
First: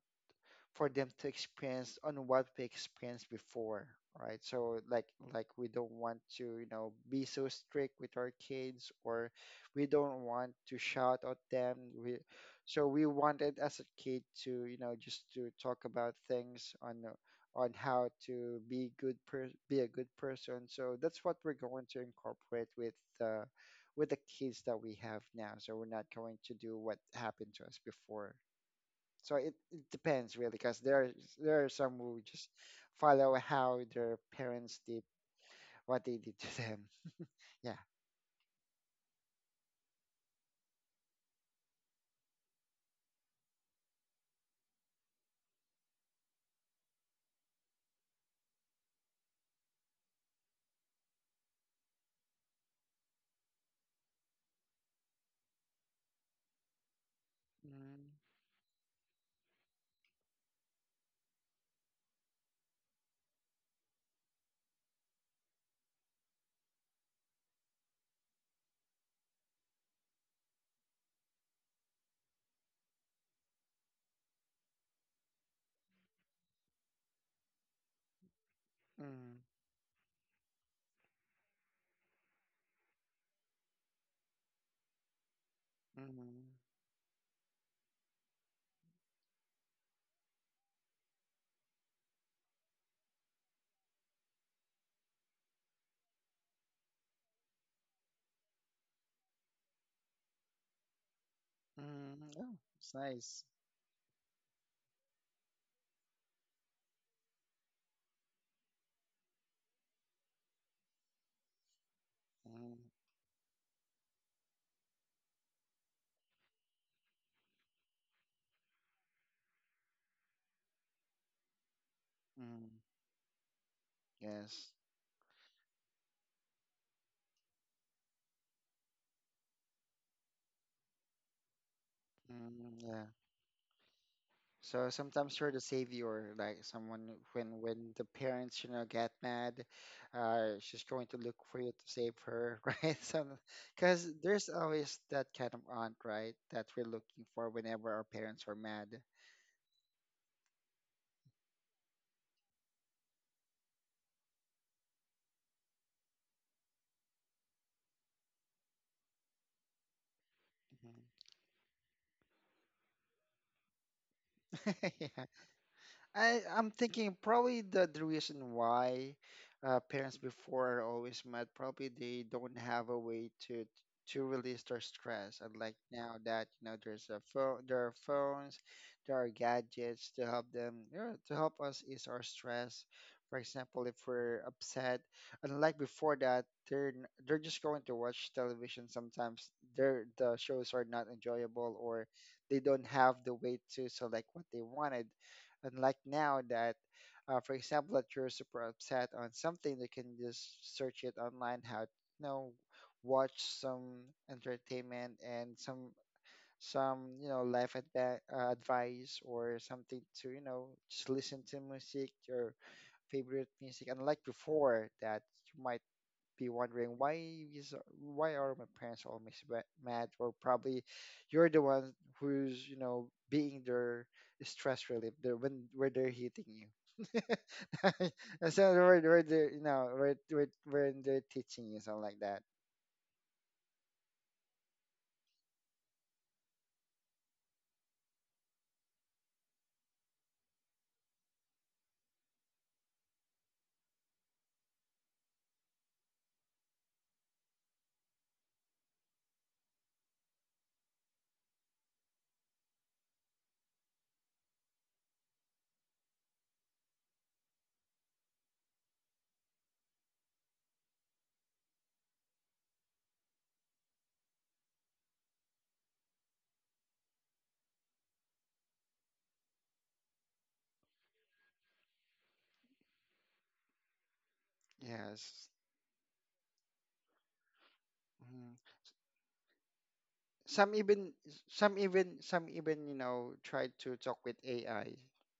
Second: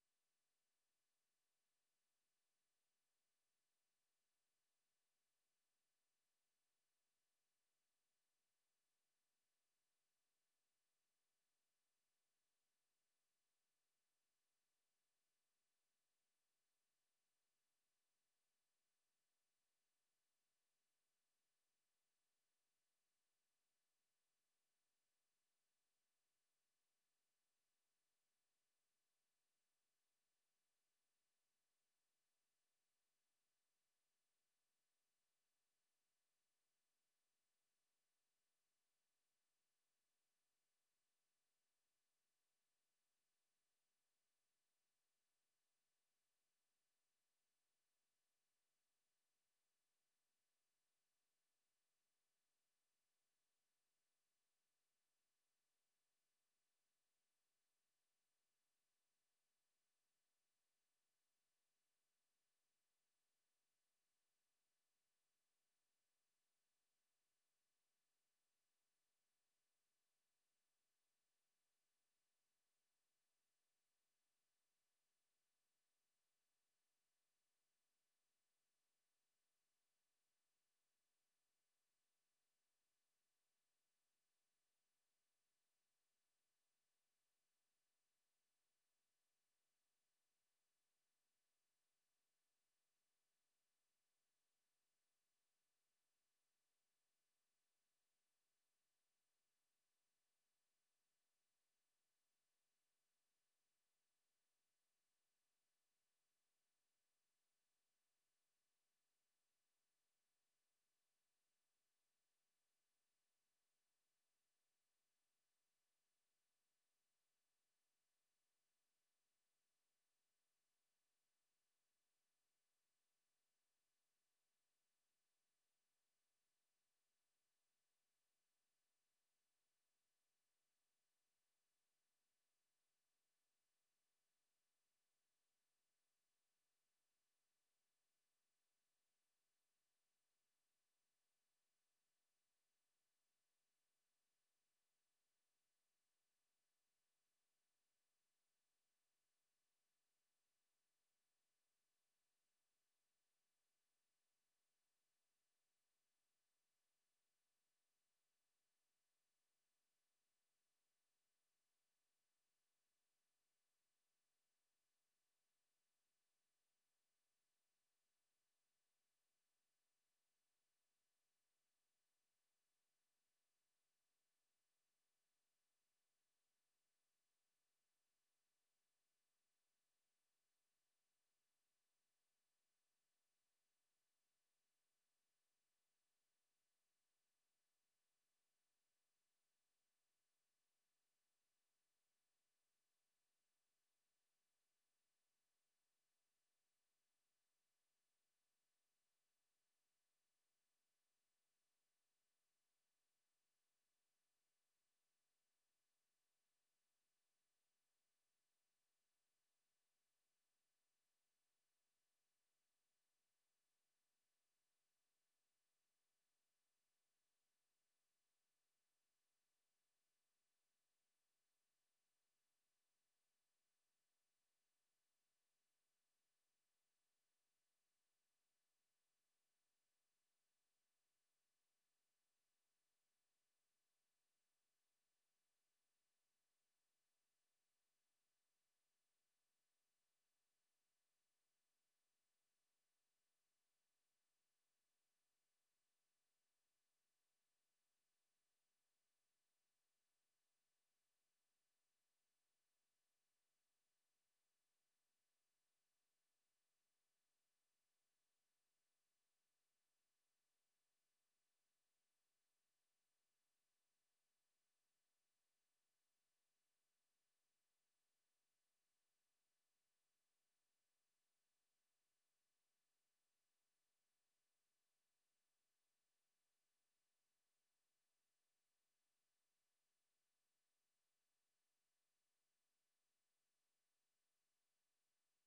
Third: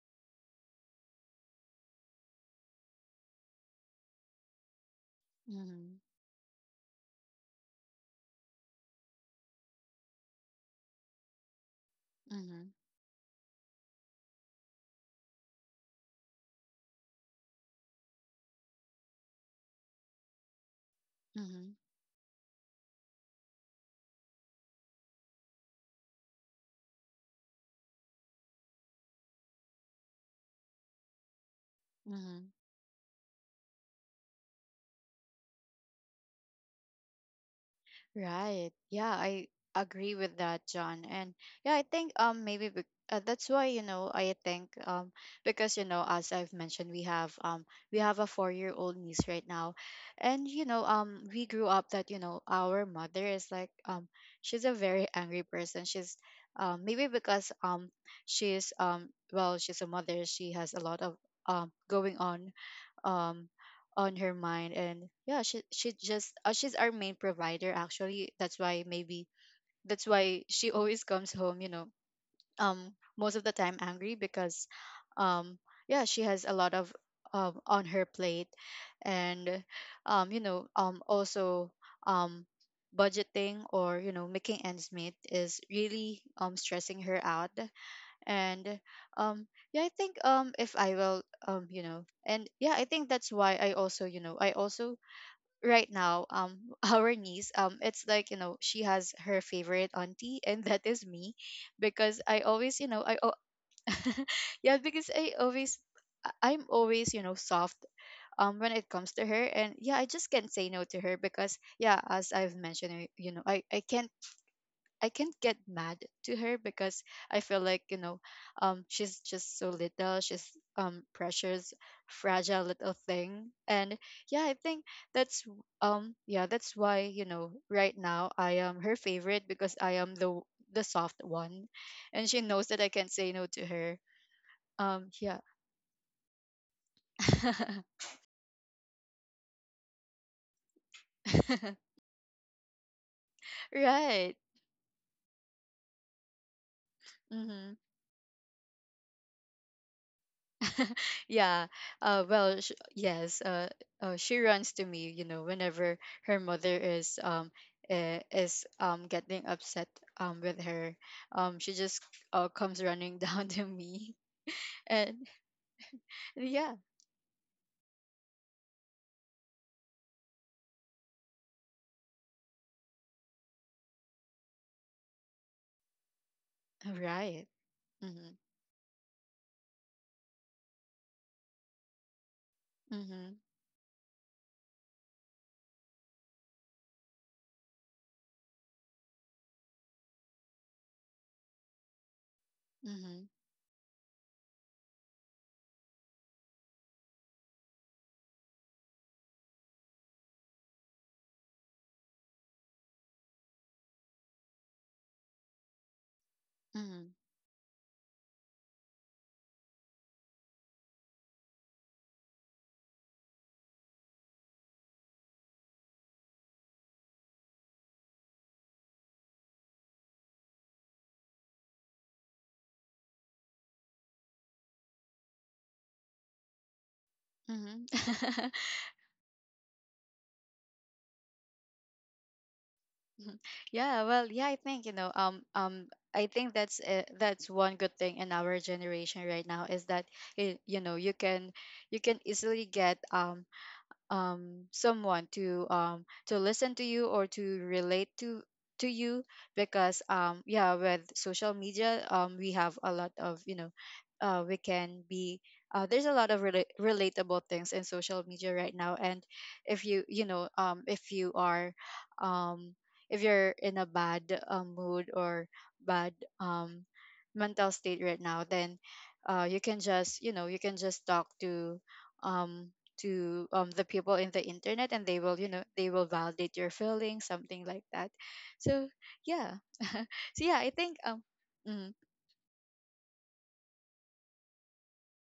Speaker 2: for them to experience on what we experienced before, right? So like we don't
Speaker 1: Mm-hmm.
Speaker 2: want to, you know, be so strict with our kids or we don't want to shout at them. We
Speaker 1: Mm-hmm.
Speaker 2: so we wanted as a kid to, you know, just to talk about things on how to be good per be a good person. So that's what we're
Speaker 1: Mm-hmm.
Speaker 2: going to incorporate uh, with the kids that we have now. So we're not going to do what happened to us before. So it depends really, because there are some who just
Speaker 1: Mm-hmm.
Speaker 2: follow how their parents did what they did to them. Yeah.
Speaker 1: Right. Yeah, I agree with that, John. And yeah, I think that's why you know I think because you know as I've mentioned we have a 4-year-old old niece right now, and you know we grew up that you know our mother is like she's a very angry person. She's maybe because
Speaker 2: Mm,
Speaker 1: she's well, she's a mother, she has a lot of going um on her mind, and yeah, she's our main provider actually, that's why maybe that's why she always comes home, you know, most of the time angry because um yeah, she has a lot of on her plate.
Speaker 2: mm,
Speaker 1: And you know also um budgeting, or you know making ends meet is really
Speaker 2: mm,
Speaker 1: stressing her out. And um yeah, I think if I will you know, and yeah I think that's why I also you know I also right now our niece it's like you know she has her favorite auntie, and that is me, because
Speaker 2: mm.
Speaker 1: I
Speaker 2: Oh,
Speaker 1: always you
Speaker 2: it's
Speaker 1: know
Speaker 2: nice.
Speaker 1: yeah, because I always I'm always, you know, soft when it comes to her, and yeah, I just can't say no to her, because yeah, as I've
Speaker 2: Mm,
Speaker 1: mentioned, you know, i can't I can't get mad to her, because I feel like, you know, she's just so little. She's precious, fragile
Speaker 2: mm.
Speaker 1: little thing, and yeah, I
Speaker 2: Yes.
Speaker 1: think that's yeah, that's why you know right now I am her favorite, because I am the soft one, and she knows
Speaker 2: Mm,
Speaker 1: that I
Speaker 2: yeah.
Speaker 1: can't say no to her.
Speaker 2: So sometimes
Speaker 1: Yeah,
Speaker 2: you're the savior, like someone who- when the parents you know get mad, she's going to look for you to save her, right? So, because
Speaker 1: right.
Speaker 2: there's always that kind of aunt, right, that we're looking for
Speaker 1: Mm-hmm.
Speaker 2: whenever our parents are mad.
Speaker 1: Yeah. Yes. She runs to me, you know, whenever her mother is getting upset with her.
Speaker 2: Mhm.
Speaker 1: She just comes running down to me, and
Speaker 2: Yeah. I I'm
Speaker 1: yeah,
Speaker 2: thinking probably the reason why parents before are always mad, probably they don't have a way to release their stress. And like now that you know there's a
Speaker 1: right.
Speaker 2: phone, there are
Speaker 1: Mhm.
Speaker 2: phones, there are gadgets to help them, you know, to help us ease our stress. For
Speaker 1: Mhm.
Speaker 2: example, if we're upset, unlike before that, they're just going to watch television. Sometimes the shows are not enjoyable or they don't have
Speaker 1: Mhm.
Speaker 2: the way to select what they wanted unlike now that for example that you're super upset on something you can just search it online how you know watch some entertainment and some
Speaker 1: Mhm.
Speaker 2: you know life advice or something to you know just listen to music your favorite music unlike before that you might be wondering is why are my parents always mad or probably you're the one who's you know being their stress relief they when where they're hitting you.
Speaker 1: Mhm.
Speaker 2: And so where they're you know when they're teaching you something like that.
Speaker 1: Mhm. Yeah. Well, yeah. I think, you know. I think that's one good thing in our generation right now, is that it, you know, you can easily get someone to listen to you or to relate to you, because yeah, with social media we have a lot of you know we can be there's a lot of relatable things in social media right now. And if you you know if you are um, if you're in a bad mood or bad um, mental state right now, then you can just you know you can just talk to um, the people in the internet, and they will you
Speaker 2: Yes.
Speaker 1: know they will validate your feelings, something like that.
Speaker 2: Mhm.
Speaker 1: So yeah, so yeah, I
Speaker 2: Some
Speaker 1: think
Speaker 2: even
Speaker 1: mm,
Speaker 2: some even you know try to talk with AI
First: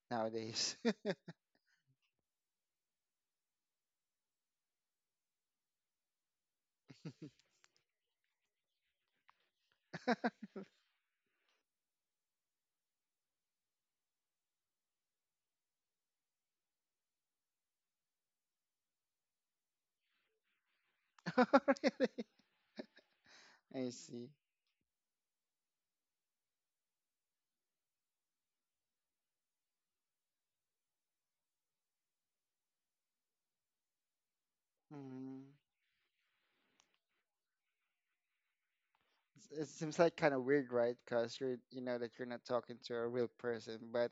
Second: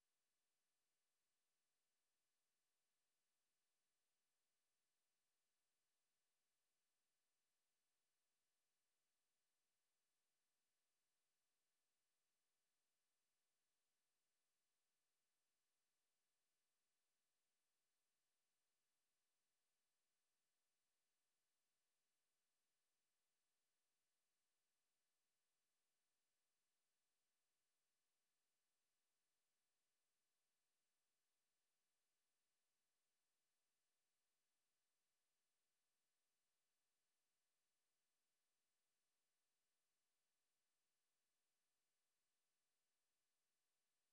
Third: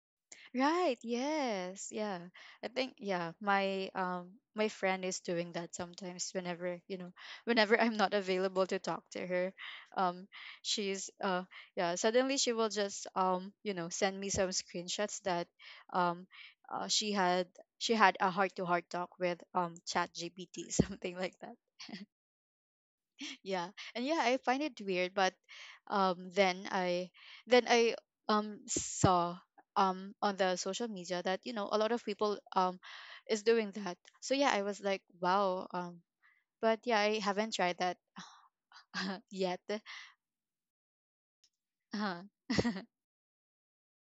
Speaker 2: nowadays.
Speaker 1: right. Yes. Yeah. I think yeah, my my friend is doing that sometimes whenever, you know, whenever I'm not available to talk to her. Um she's yeah, suddenly she will just you know, send me some screenshots that um uh, she had she had a heart to heart talk with ChatGPT something like that.
Speaker 2: Really?
Speaker 1: Yeah,
Speaker 2: I
Speaker 1: and yeah,
Speaker 2: see.
Speaker 1: I find it weird. But um then i then I saw on the social media that you know a lot of people is doing that. So yeah, I was like,
Speaker 2: Mhm.
Speaker 1: wow, but yeah, I haven't tried that
Speaker 2: S-
Speaker 1: yet.
Speaker 2: it seems like kind of weird, right? Because you're, you know, that
Speaker 1: Uh-huh.
Speaker 2: you're not talking to a real person. But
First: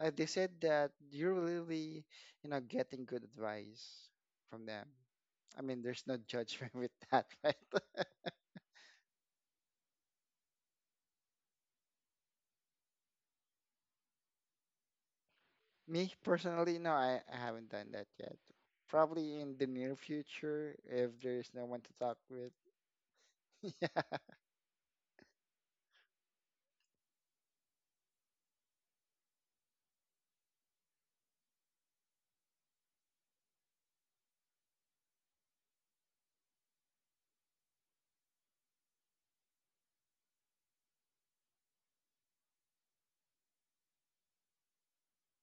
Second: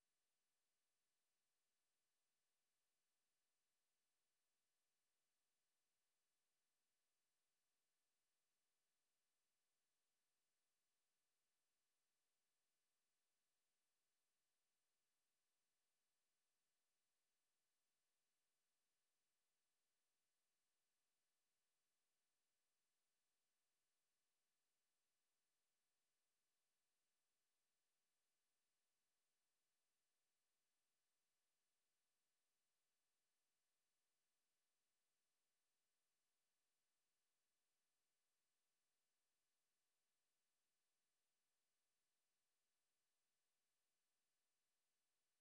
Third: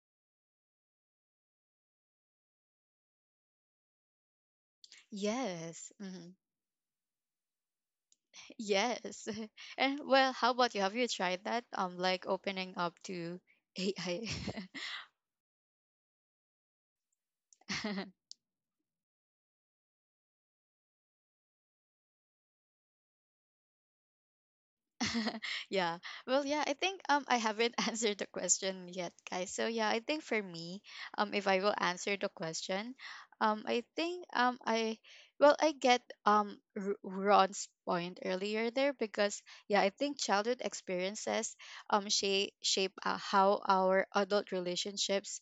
Speaker 2: they said that you're really, you know, getting good advice from them. I mean,
Speaker 1: yes,
Speaker 2: there's no
Speaker 1: mhm,
Speaker 2: judgment with that, right?
Speaker 1: yes. And well, how about you, have you tried that like opening up to AI?
Speaker 2: Me personally, no, I haven't done that yet. Probably in the near future, if there's no one to talk with. Yeah.
Speaker 1: Yeah. Well, yeah, I think I haven't answered the question yet, guys. So yeah, I think for me, if I will answer the question, I, well, I get Ron's point earlier there, because yeah, I think childhood experiences shape how our adult relationships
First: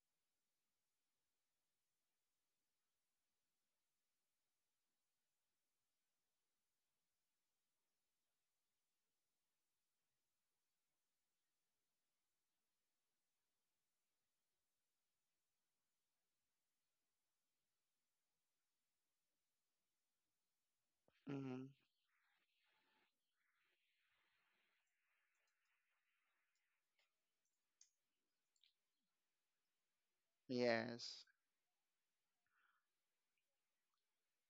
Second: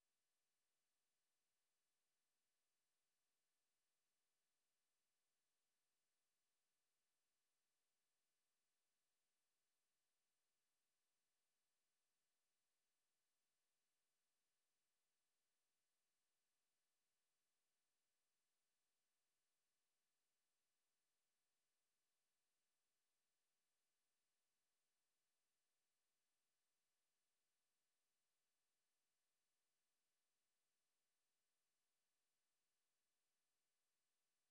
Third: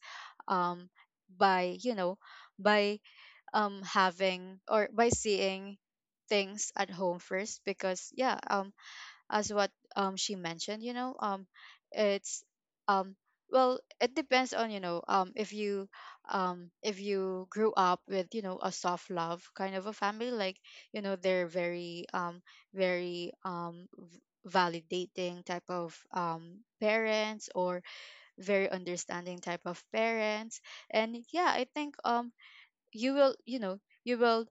Speaker 1: um by, you know, by having or by seeing things at home first, because yeah, as what she mentioned, you know, it's um well, it depends on you know if you grew up with you know a soft love kind of a family, like you know they're
Speaker 2: Hmm.
Speaker 1: very very validating type of parents, or very understanding type of parents. And
Speaker 2: Yes.
Speaker 1: yeah, I think you will you know you will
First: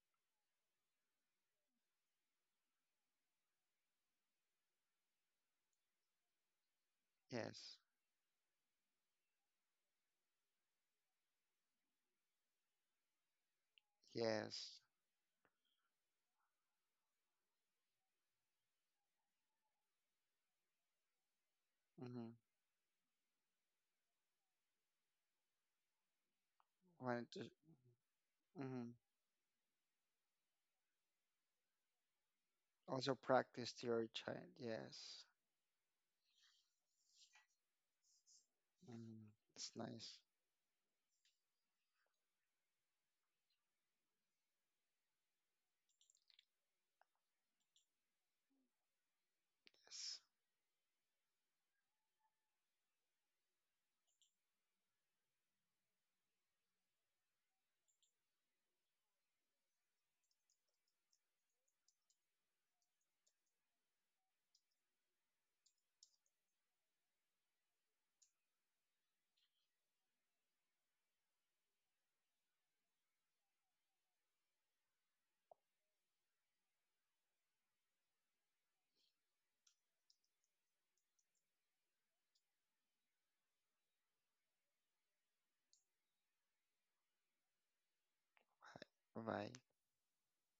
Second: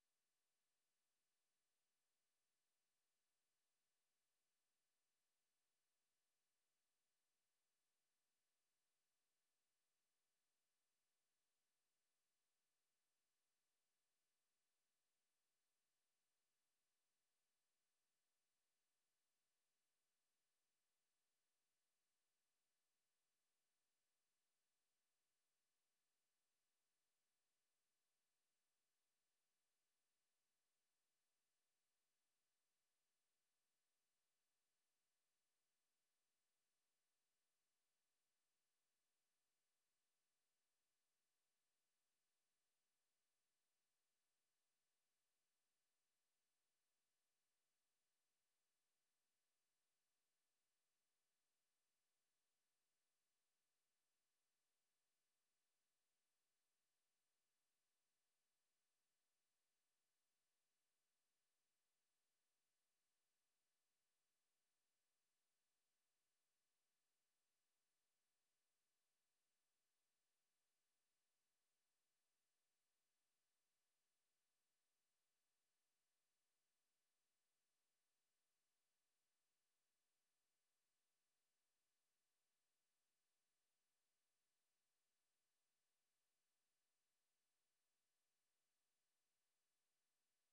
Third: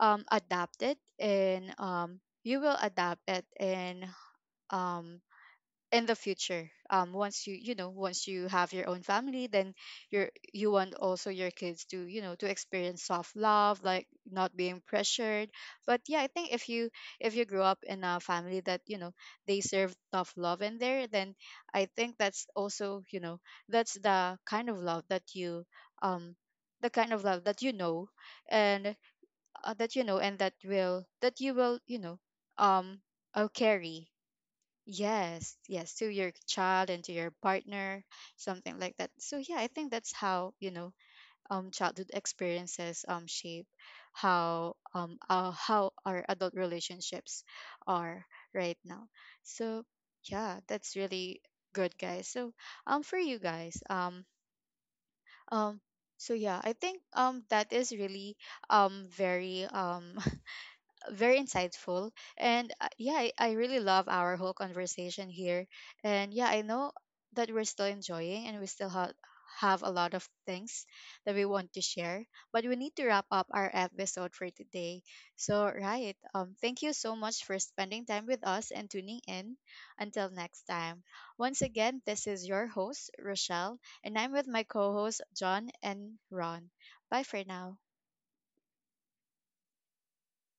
Speaker 1: adapt it, and you will adapt it. And um in the future, once you you
Speaker 2: Yes.
Speaker 1: know once you have your own family, then you're you want also your kids to you know to experience soft love, like not
Speaker 2: Yes.
Speaker 1: being pressured. But yeah, I think if you grow up in a family that you know they serve tough love in there, then I think
Speaker 2: Hmm.
Speaker 1: that's also you know that's the kind of love that you um the kind of
Speaker 2: Wanted to.
Speaker 1: love that you know,
Speaker 2: Hmm.
Speaker 1: and that you know, and that will that you will you know um
Speaker 2: Also practice your
Speaker 1: carry
Speaker 2: child. Yes.
Speaker 1: yes, yes, to your child and to your partner, something like that.
Speaker 2: Mm,
Speaker 1: So yeah, I
Speaker 2: it's
Speaker 1: think that's
Speaker 2: nice.
Speaker 1: how, you know, childhood experiences shape how our adult relationships are right now. So
Speaker 2: Yes.
Speaker 1: yeah, that's really good, guys. So for you guys, um so yeah, I think that is really very very insightful. And yeah, I really love our whole conversation here, and yeah, I know that we're still enjoying and we still have a lot of things that we want to share, but we need to wrap up our episode for today. So right, thank you so much for spending time with us and tuning in. Until next time, once again, this is your host Rochelle, and I'm with my co-hosts John and Ron. Bye for now.
Speaker 2: Bye bye.